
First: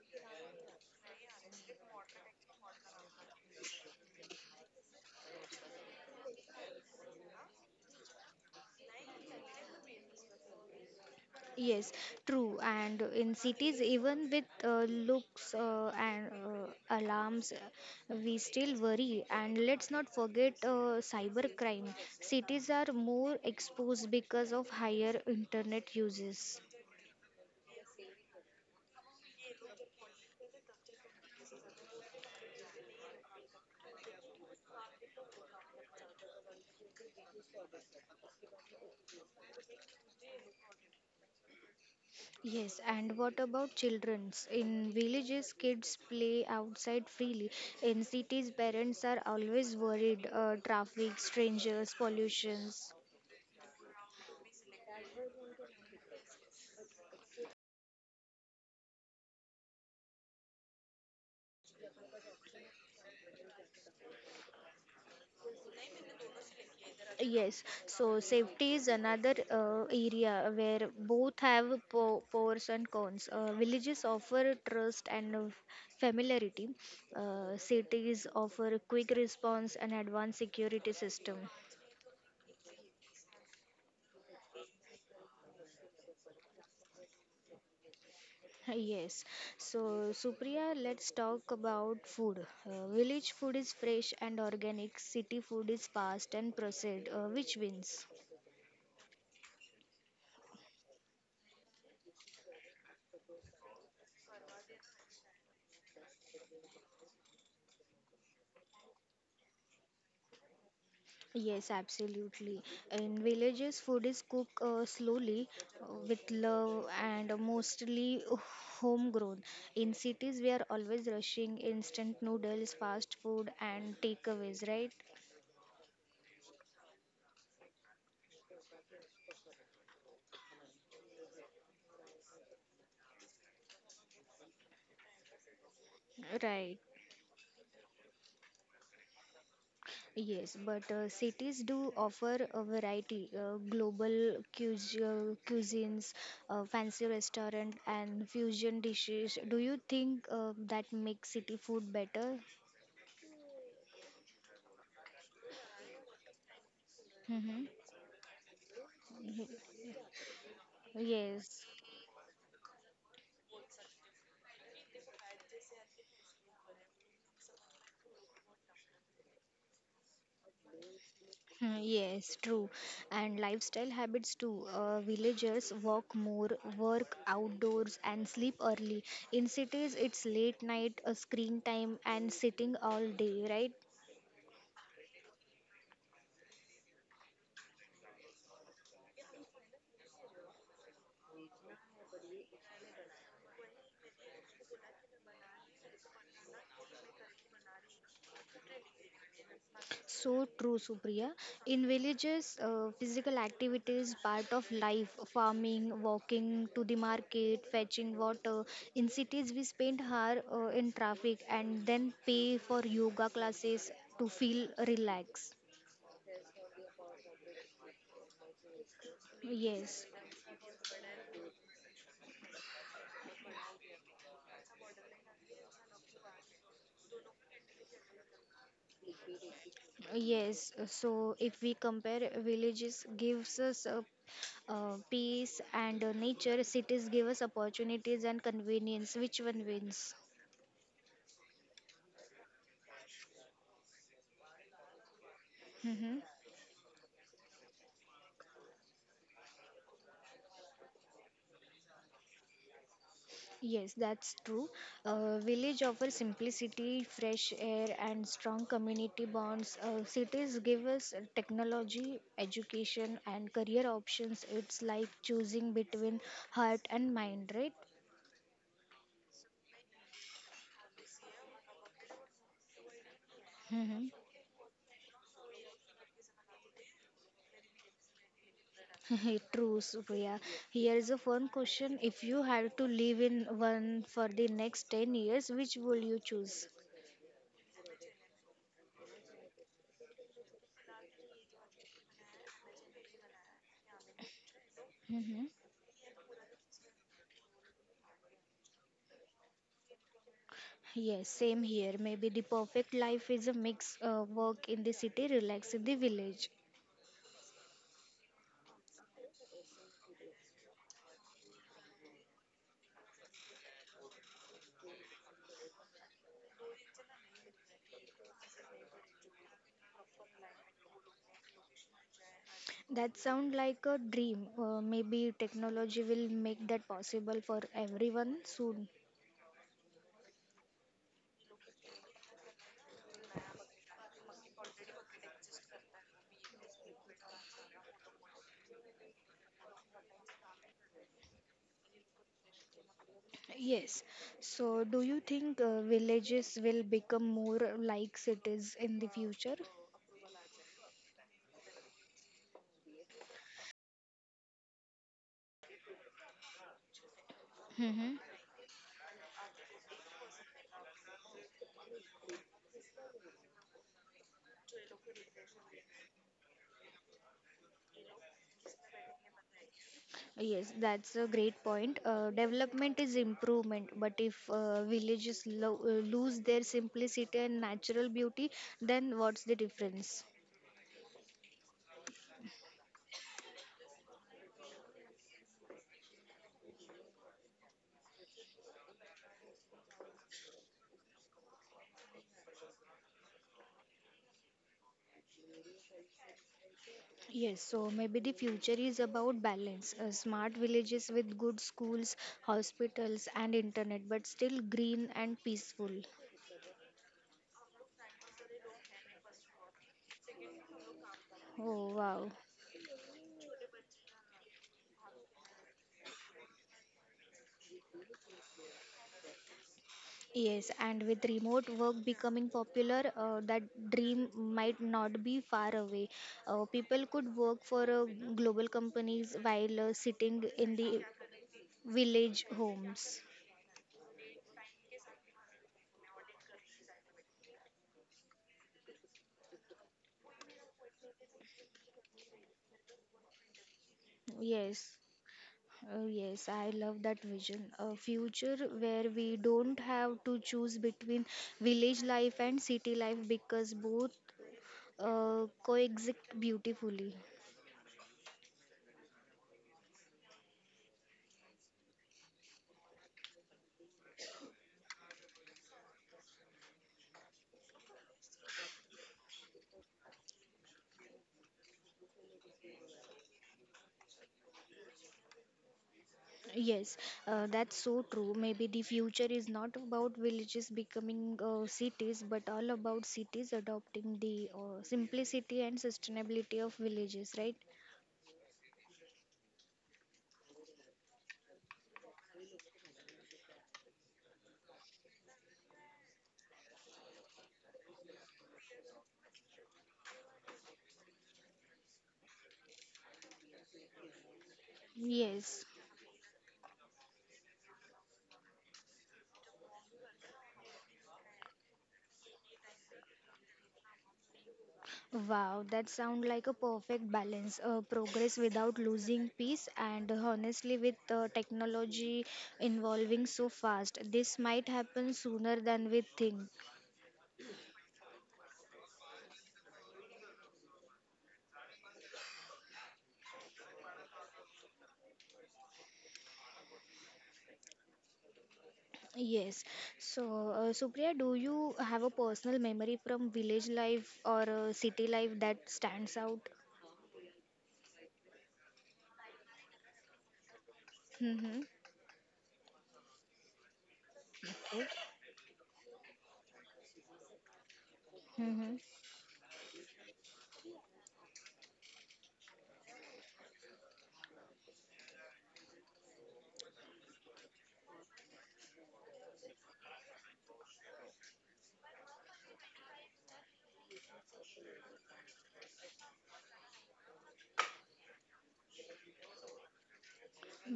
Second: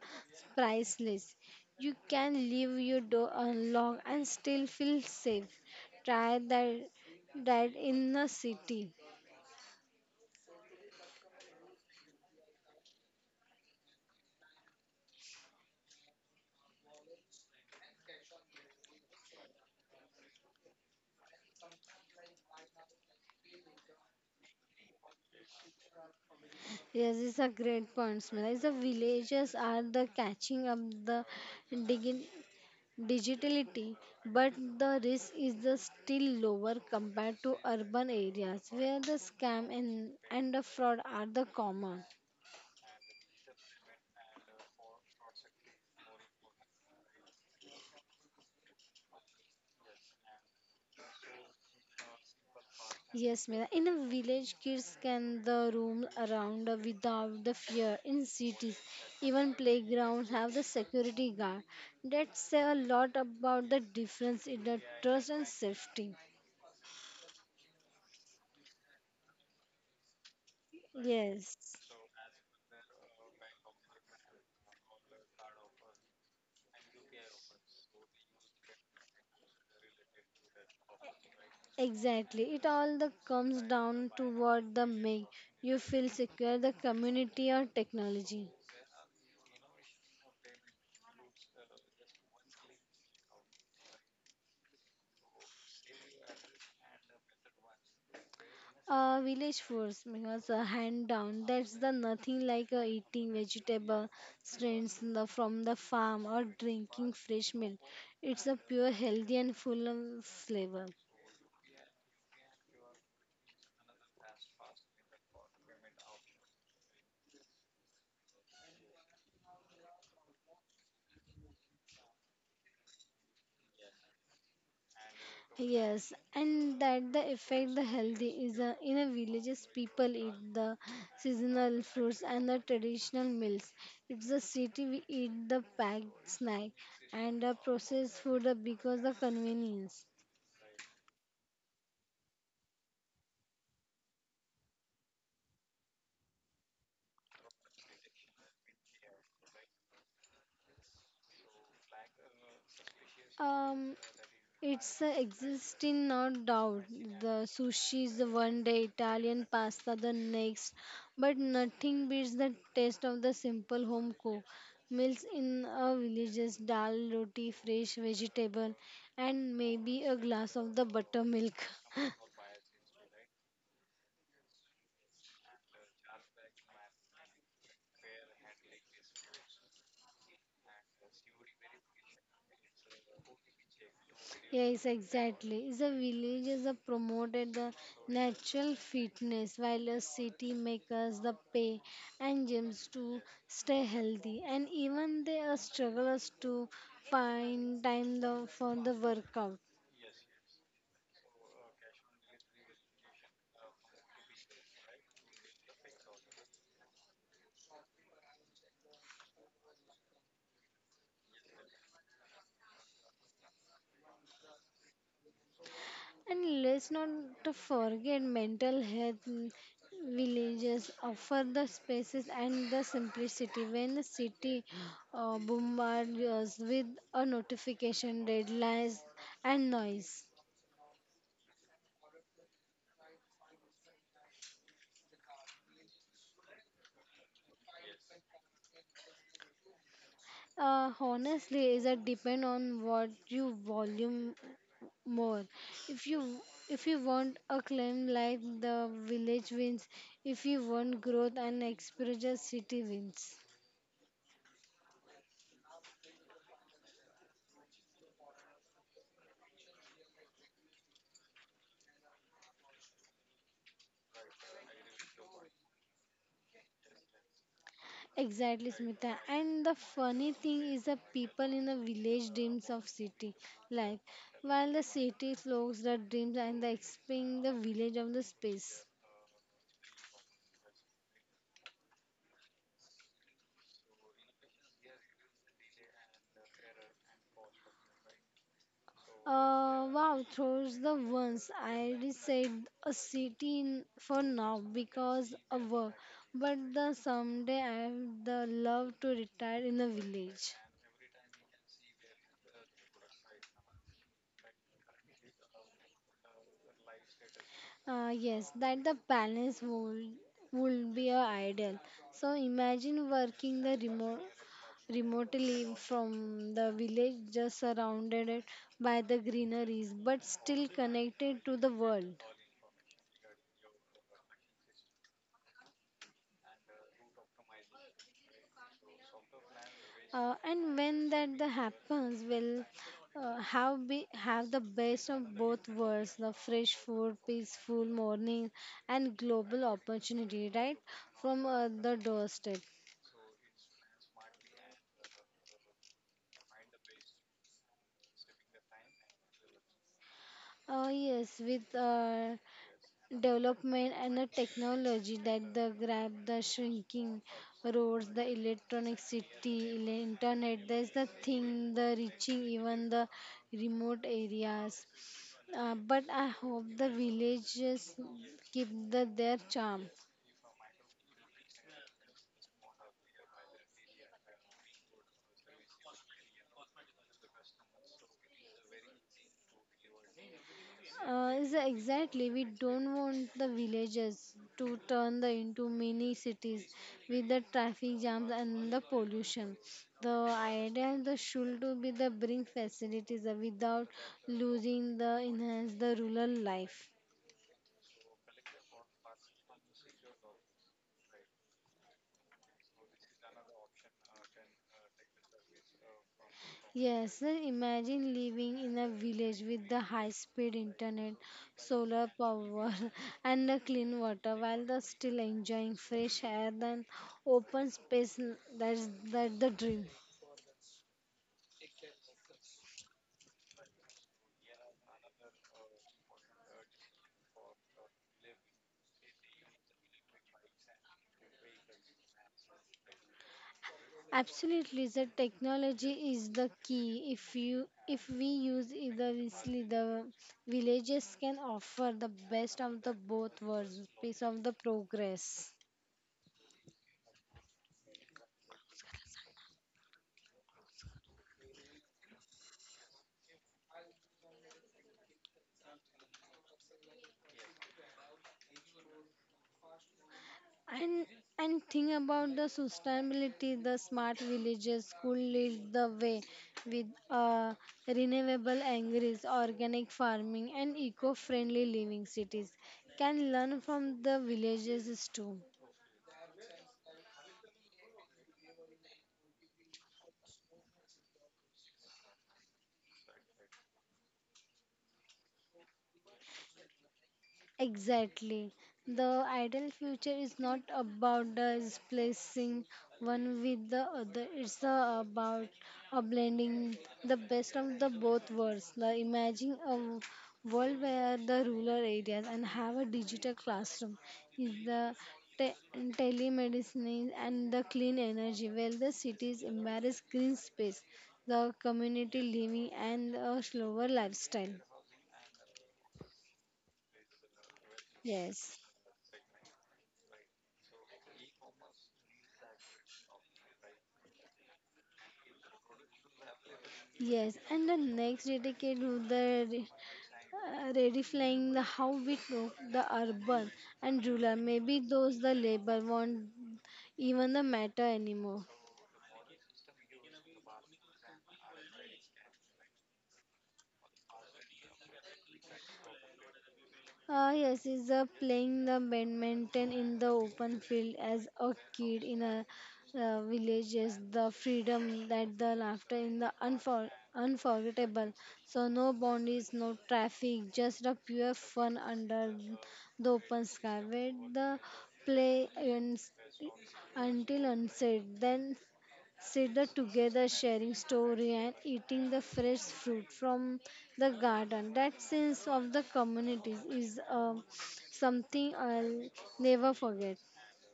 Speaker 2: priceless. You can leave your door unlocked and still feel safe. Try that in the city.
Speaker 1: Yes, true. And in cities, even with looks and alarms, we still worry. And let's not forget cybercrime. Cities are more exposed because of higher internet uses.
Speaker 2: Yes, it's a great point, Smrita. The villages are the catching up the digi- digitality, but the risk is the still lower compared to urban areas where the scam and the fraud are the common.
Speaker 1: Yes, and what about children's? In villages, kids play outside freely. In cities, parents are always worried traffic, strangers, pollutions.
Speaker 2: Yes, Mira. In a village, kids can the roam around without the fear. In cities, even playgrounds have the security guard. That say a lot about the difference in the trust and safety.
Speaker 1: Yes, so safety is another area where both have
Speaker 2: Yes,
Speaker 1: pros and cons. Villages offer trust and familiarity, cities offer quick response and advanced security system.
Speaker 2: exactly. It all the comes down to what the make you feel secure, the community or technology.
Speaker 1: Yes. So, Supriya, let's talk about food. Village food is fresh and organic, city food is fast and processed. Which wins?
Speaker 2: Village foods because hand down that's the nothing like eating vegetable strains in the, from the farm or drinking fresh milk. It's a pure healthy and full of flavor.
Speaker 1: Yes, absolutely. In villages, food is cooked slowly with love and mostly homegrown. In cities, we are always rushing instant noodles, fast food, and takeaways, right?
Speaker 2: Yes, and that the effect the healthy is in a villages people eat the seasonal fruits and the traditional meals. It's the city we eat the packed snack
Speaker 1: Right.
Speaker 2: and the processed food because the convenience.
Speaker 1: Yes, but cities do offer a variety, global cuis- cuisines, fancy restaurant, and fusion dishes. Do you think that makes city food better?
Speaker 2: Um, It's exists in no doubt. The
Speaker 1: Mm-hmm.
Speaker 2: sushi is one day, Italian pasta the next, but
Speaker 1: Yes.
Speaker 2: nothing beats the taste of the simple home cook meals in a villages, dal, roti, fresh vegetable, and maybe a glass of the buttermilk.
Speaker 1: Hmm, yes, true. And lifestyle habits too. Villagers walk more, work outdoors, and sleep early. In cities, it's late night, screen time, and sitting all day, right?
Speaker 2: Yes, exactly. The villages are promoted the natural fitness while a city makers the pay and gyms to stay healthy and even they are struggles to find time the, for the workout.
Speaker 1: So true, Supriya. In villages, physical activity is part of life. Farming, walking to the market, fetching water. In cities, we spend hour in traffic and then pay for yoga classes to feel relaxed.
Speaker 2: And let's not to forget mental health
Speaker 1: Yes,
Speaker 2: villages offer the spaces and the simplicity when the city bombards us with a notification deadlines and noise.
Speaker 1: yes. So if we compare, villages gives us a peace and nature. Cities give us opportunities and convenience. Which one wins?
Speaker 2: Honestly, is that depend on what you volume more. If
Speaker 1: Hmm.
Speaker 2: you if you want a claim like the village wins, if you want growth and exposure, city wins.
Speaker 1: Yes, that's true. Village offer simplicity, fresh air, and strong community bonds. Cities give us technology, education, and career options. It's like choosing between heart and mind, right?
Speaker 2: Exactly, Smita. And the funny thing is the people in the village dreams of city life,
Speaker 1: Mhm.
Speaker 2: while the city flows the dreams and the expanding the village of the space.
Speaker 1: True, Supriya. Here's a fun question. If you had to live in one for the next 10 years, which will you choose?
Speaker 2: Wow, throws the ones I reset a city for now because
Speaker 1: Hmm.
Speaker 2: of work, but the someday I have the love to retire in a village.
Speaker 1: Yes, same here. Maybe the perfect life is a mix work in the city, relax in the village.
Speaker 2: Yes, that the balance would be a ideal. So imagine working the remotely from the village, just surrounded it by the greeneries, but still connected to the world.
Speaker 1: That sounds like a dream. Maybe technology will make that possible for everyone soon.
Speaker 2: And when that the happens, we'll have the best of both worlds: the fresh food, peaceful morning, and global opportunity right from the doorstep.
Speaker 1: Yes. So, do you think villages will become more like cities in the future?
Speaker 2: Yes, with development and the technology that the grab the shrinking roads
Speaker 1: Mm-hmm.
Speaker 2: the electronic city internet there's the thing the reaching even the remote areas but I hope the villages keep the, their charm.
Speaker 1: Yes, that's a great point. Development is improvement, but if villages lose their simplicity and natural beauty, then what's the difference?
Speaker 2: Is exactly we don't want the villages to turn the into mini cities with the traffic jams and the pollution. The idea is the should to be the bring facilities without losing the enhance the rural life.
Speaker 1: Yes, so maybe the future is about balance, smart villages with good schools, hospitals, and internet, but still green and peaceful.
Speaker 2: Yes, sir, imagine living in a village with the high-speed internet,
Speaker 1: Oh,
Speaker 2: solar
Speaker 1: wow.
Speaker 2: power, and the clean water, while the still enjoying fresh air and open space. That's that the dream.
Speaker 1: Yes, and with remote work becoming popular, that dream might not be far away. People could work for global companies while sitting in the village homes.
Speaker 2: Absolutely, the technology is the key. If we use either wisely, the villages can offer the best of the both worlds, piece of the
Speaker 1: Yes.
Speaker 2: progress.
Speaker 1: Oh, yes, I love that vision. A future where we don't have to choose between village life and city life because both coexist beautifully.
Speaker 2: And and think about the sustainability. The smart villages could lead the way with renewable energies, organic farming, and eco-friendly living. Cities can learn from the villages too.
Speaker 1: Yes, that's so true. Maybe the future is not about villages becoming cities, but all about cities adopting the simplicity and sustainability of villages, right?
Speaker 2: Exactly. The ideal future is not about displacing one with the other. It's about blending the best of the both worlds. The imagine a world where the rural areas and have a digital classroom is the
Speaker 1: Yes.
Speaker 2: telemedicine and the clean energy where the cities embrace green space, the community living and a slower lifestyle.
Speaker 1: Wow, that sounds like a perfect balance. Progress
Speaker 2: Yes.
Speaker 1: without losing peace, and honestly, with technology evolving so fast, this might happen sooner than we think.
Speaker 2: Yes, and the next decade, the re- redefining the how we talk the urban and rural. Maybe those the labor won't even the matter anymore.
Speaker 1: Yes. So, Supriya, do you have a personal memory from village life or city life that stands out?
Speaker 2: Yes, is playing the badminton in the open field as a
Speaker 1: Mm-hmm.
Speaker 2: kid in a village is the
Speaker 1: Okay.
Speaker 2: freedom that the laughter in the unforgettable. So
Speaker 1: Mm-hmm.
Speaker 2: no boundaries, no traffic, just a pure fun under the open sky where the play ends until unsaid. Then sit the together sharing story and eating the fresh fruit from the garden that sense of the communities is something I'll never forget.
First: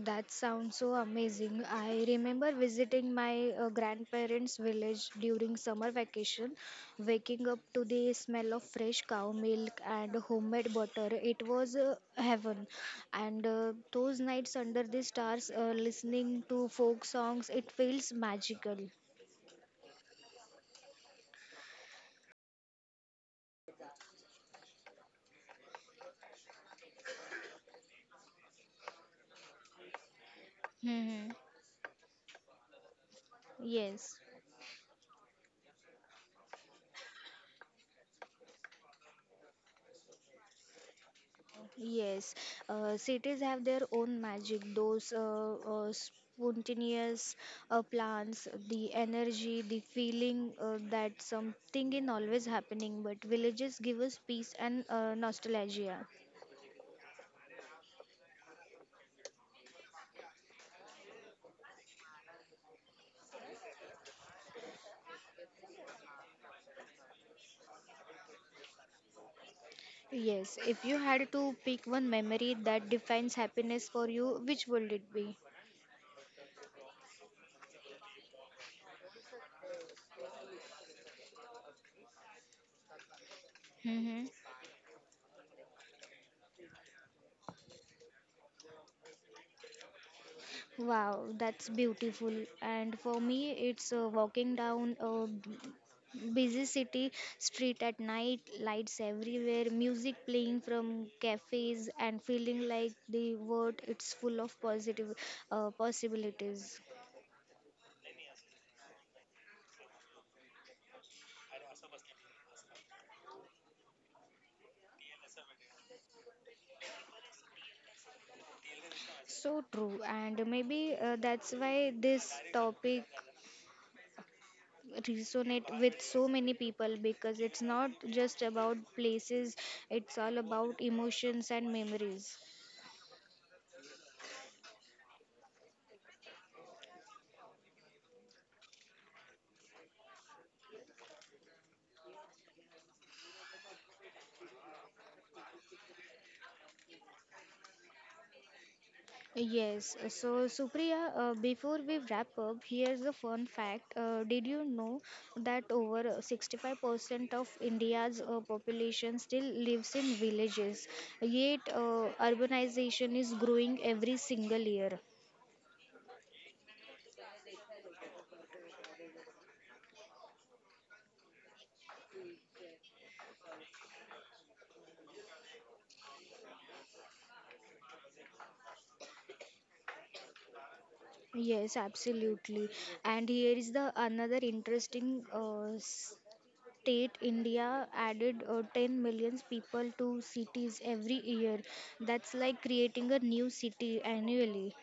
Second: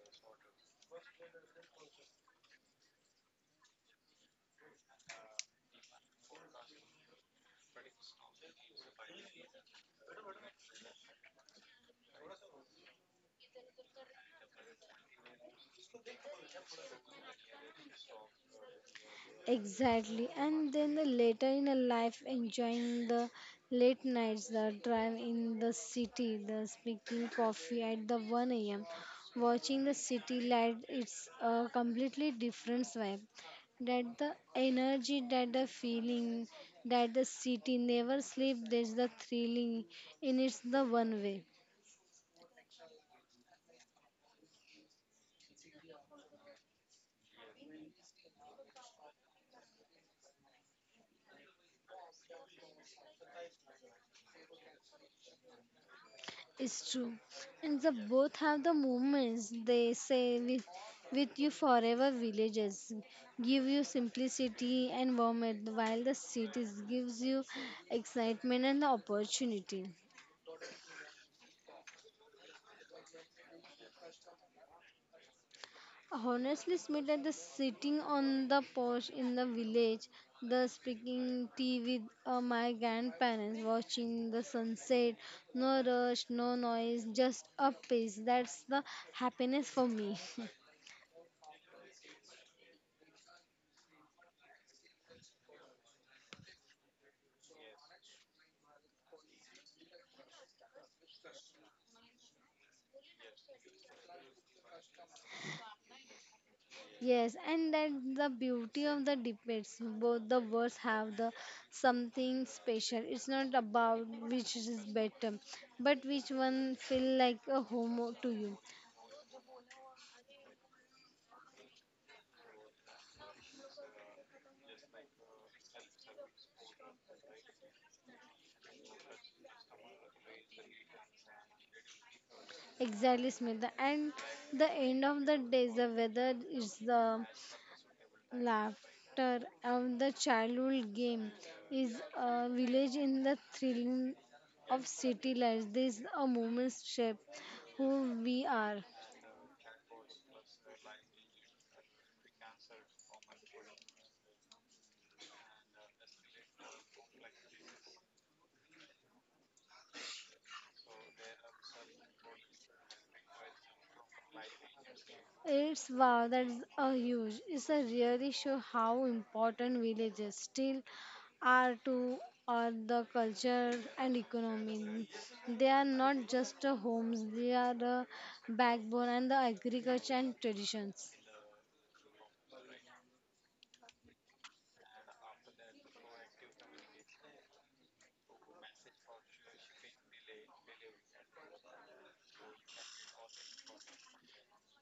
Speaker 1: That sounds so amazing. I remember visiting my grandparents' village during summer vacation, waking up to the smell of fresh cow milk and homemade butter. It was heaven. And those nights under the stars, listening to folk songs, it feels magical.
Speaker 2: Exactly. And then the later in the life, enjoying the late nights, the drive in the city, the speaking coffee at the 1 a.m., watching the city light, it's
Speaker 1: Mm-hmm.
Speaker 2: a completely different vibe.
Speaker 1: Yes.
Speaker 2: That the energy, that the feeling, that the city never sleep, there's the thrilling in it's the one way.
Speaker 1: Yes, cities have their own magic. Those spontaneous plans, the energy, the feeling that something is always happening. But villages give us peace and nostalgia.
Speaker 2: It's true. And the both have the moments they say with you forever villages give you simplicity and warmth while the cities gives you excitement and the opportunity.
Speaker 1: Yes, if you had to pick one memory that defines happiness for you, which would it be?
Speaker 2: Honestly, Smita, the sitting on the porch in the village, the speaking tea with my grandparents,
Speaker 1: Mm-hmm.
Speaker 2: watching the sunset, no rush, no noise, just a peace. That's the happiness for me.
Speaker 1: Wow, that's beautiful. And for me, it's walking down a busy city street at night, lights everywhere, music playing from cafes, and feeling like the world it's full of positive possibilities.
Speaker 2: Yes, and that's the beauty of the debates. Both the words have the something special. It's not about which is better, but which one feel like a home to you.
Speaker 1: So true, and maybe that's why this topic resonate with so many people because it's not just about places, it's all about emotions and memories.
Speaker 2: Exactly, Smita. And the end of the day, the weather is the laughter of the childhood game is a village in the thrilling of city life. This a moment shape who we are.
Speaker 1: Yes, so Supriya, before we wrap up, here's a fun fact. Did you know that over 65% of India's population still lives in villages? Yet, urbanization is growing every single year.
Speaker 2: It's wow, that's a huge. It's a really show how important villages still are to our the culture and economy. They are not just a homes; they are the backbone and the agriculture and traditions.
Speaker 1: Yes, absolutely. And here is the another interesting state India added 10 million people to cities every year. That's like creating a new city annually.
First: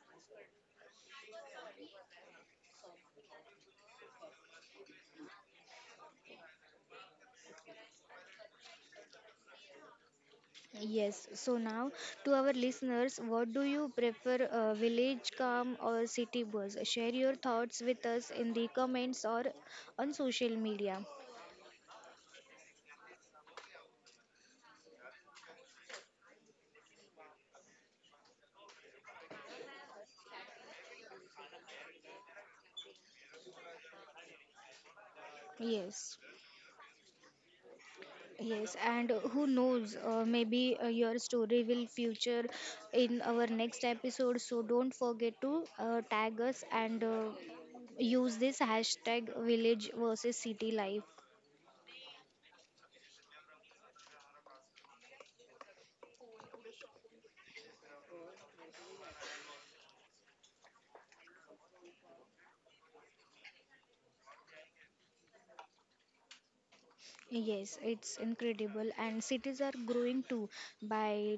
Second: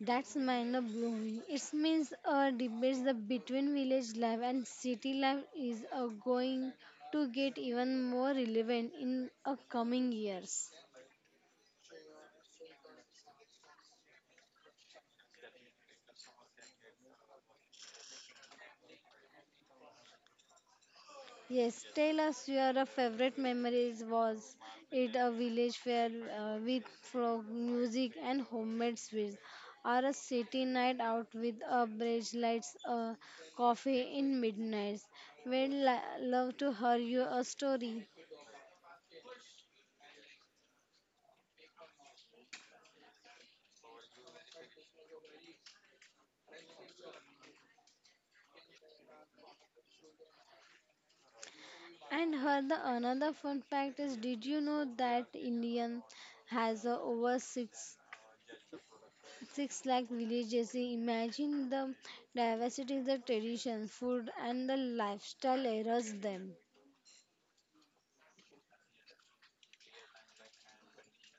Speaker 2: That's mind blowing. It means a debate the between village life and city life is going to get even more relevant in coming years.
Speaker 1: Yes, so now to our listeners, what do you prefer, village calm or city buzz? Share your thoughts with us in the comments or on social media.
Speaker 2: Yes, tell us your favorite memories. Was it a village fair with folk music and homemade sweets, or a city night out with a bridge lights, a coffee in midnight?
Speaker 1: Yes,
Speaker 2: Love to hear your story.
Speaker 1: yes, and who knows, maybe your story will feature in our next episode. So don't forget to tag us and use this hashtag village versus city life.
Speaker 2: And her the another fun fact is, did you know that Indian has over six lakh villages. Imagine the diversity, the tradition, food, and the lifestyle eras them.
Speaker 1: Yes, it's incredible, and cities are growing too. By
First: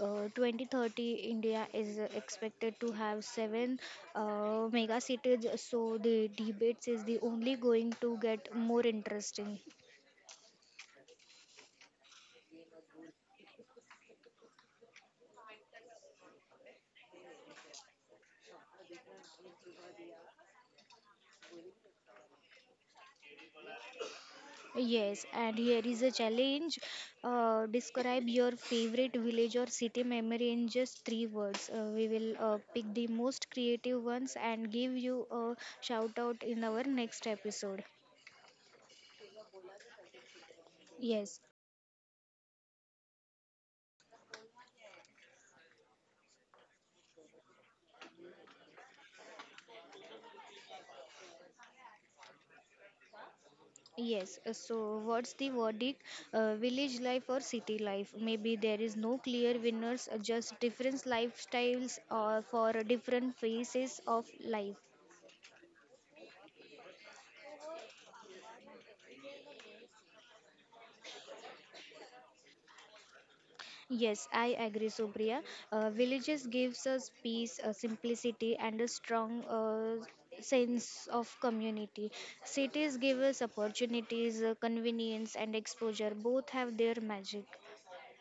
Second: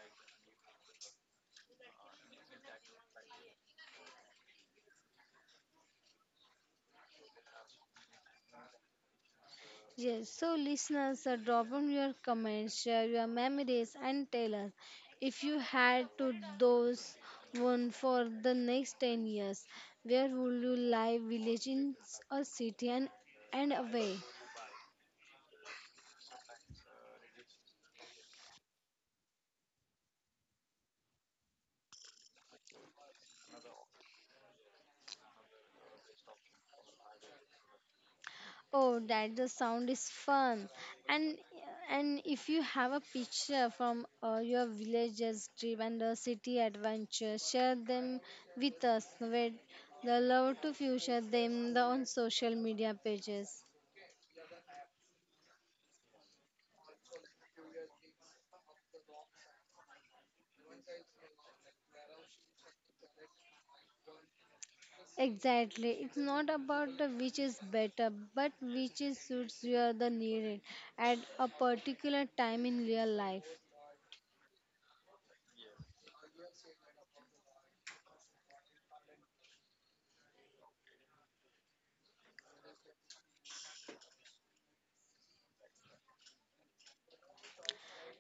Speaker 1: 2030, India is expected to have seven mega cities, so the debates is the only going to get more interesting.
Speaker 2: Yes, so listeners, drop in your comments, share your memories, and tell us if you had to those one for the next 10 years, where would you live, village in a city and away?
Speaker 1: Yes, and here is a challenge. Describe your favorite village or city memory in just three words. We will pick the most creative ones and give you a shout out in our next episode.
Speaker 2: Oh, that the sound is fun. And
Speaker 1: Yes,
Speaker 2: and if you have a picture from your villages trip and the city adventure, share them with us. We'd the love to feature them the, on social media pages.
Speaker 1: yes, so what's the verdict? Village life or city life? Maybe there is no clear winners, just different lifestyles or for different phases of life.
Speaker 2: Exactly. It's not about the which is better, but which is suits your the needed at a particular time in your life.
Speaker 1: Yes, I agree, Supriya. Villages gives us peace, simplicity, and a strong sense of community. Cities give us opportunities, convenience, and exposure. Both have their magic.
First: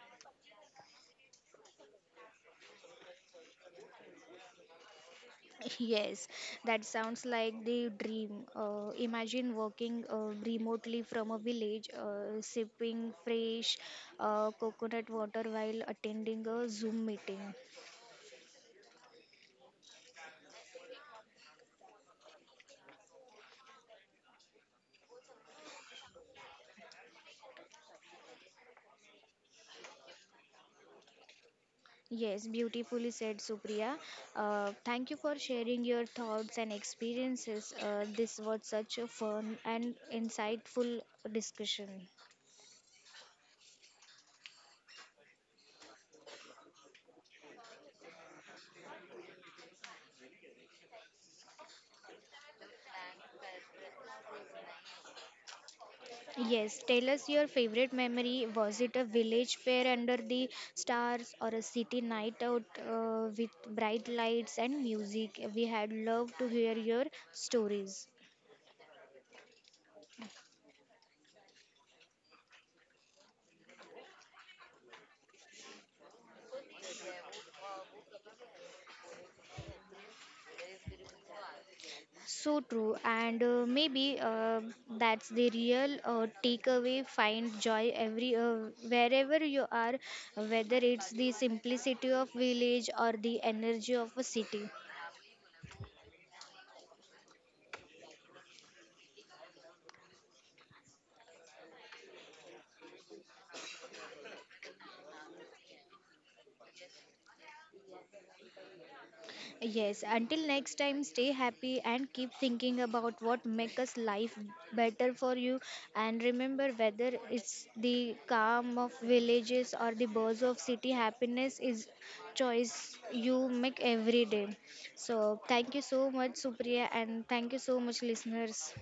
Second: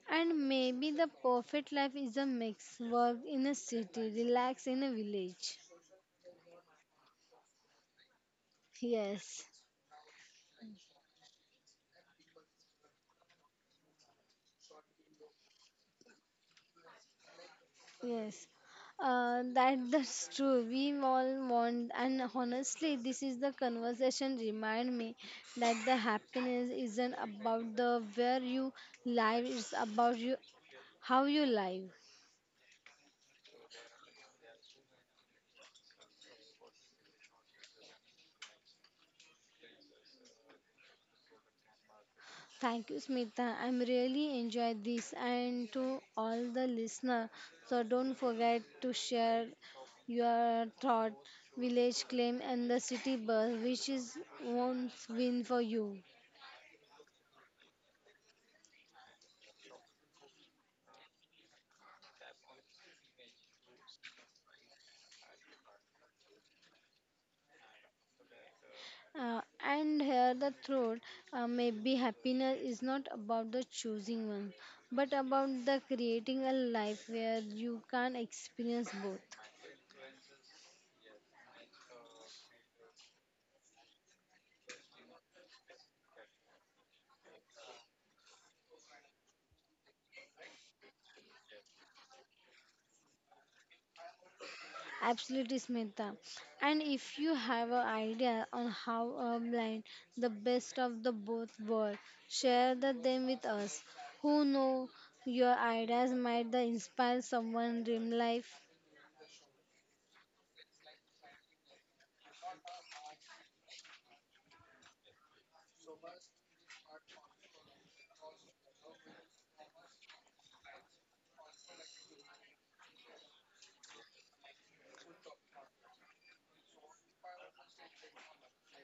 Speaker 2: And maybe the perfect life is a mix. Work in a city, relax in a village.
Speaker 1: Yes, that sounds like the dream.
Speaker 2: Yes,
Speaker 1: Imagine working remotely from a village, sipping fresh coconut water while attending a Zoom meeting.
Speaker 2: yes. That that's true. We all want, and honestly, this is the conversation remind me that the happiness isn't about the where you live. It's about you how you live.
Speaker 1: Yes, beautifully said, Supriya. Thank you for sharing your thoughts and experiences. This was such a fun and insightful discussion.
Speaker 2: Thank you, Smita. I'm really enjoyed this, and to all the listener. So don't forget to share your thought, village claim, and the city bus, which is won't win for you.
Speaker 1: Yes, tell us your favorite memory. Was it a village fair under the stars or a city night out with bright lights and music? We had loved to hear your stories.
Speaker 2: And here the throat maybe happiness is not about the choosing one but about the creating a life where you can experience both.
Speaker 1: So true, and maybe that's the real takeaway. Find joy every wherever you are, whether it's the simplicity of village or the energy of a city.
Speaker 2: Absolutely, Smita. And if you have an idea on how a blind the best of the both world share the, them with us, who know your ideas might the inspire someone dream life.
Speaker 1: Yes, until next time, stay happy and keep thinking about what makes us life better for you. And remember, whether it's the calm of villages or the buzz of city, happiness is choice you make every day. So thank you so much, Supriya, and thank you so much, listeners.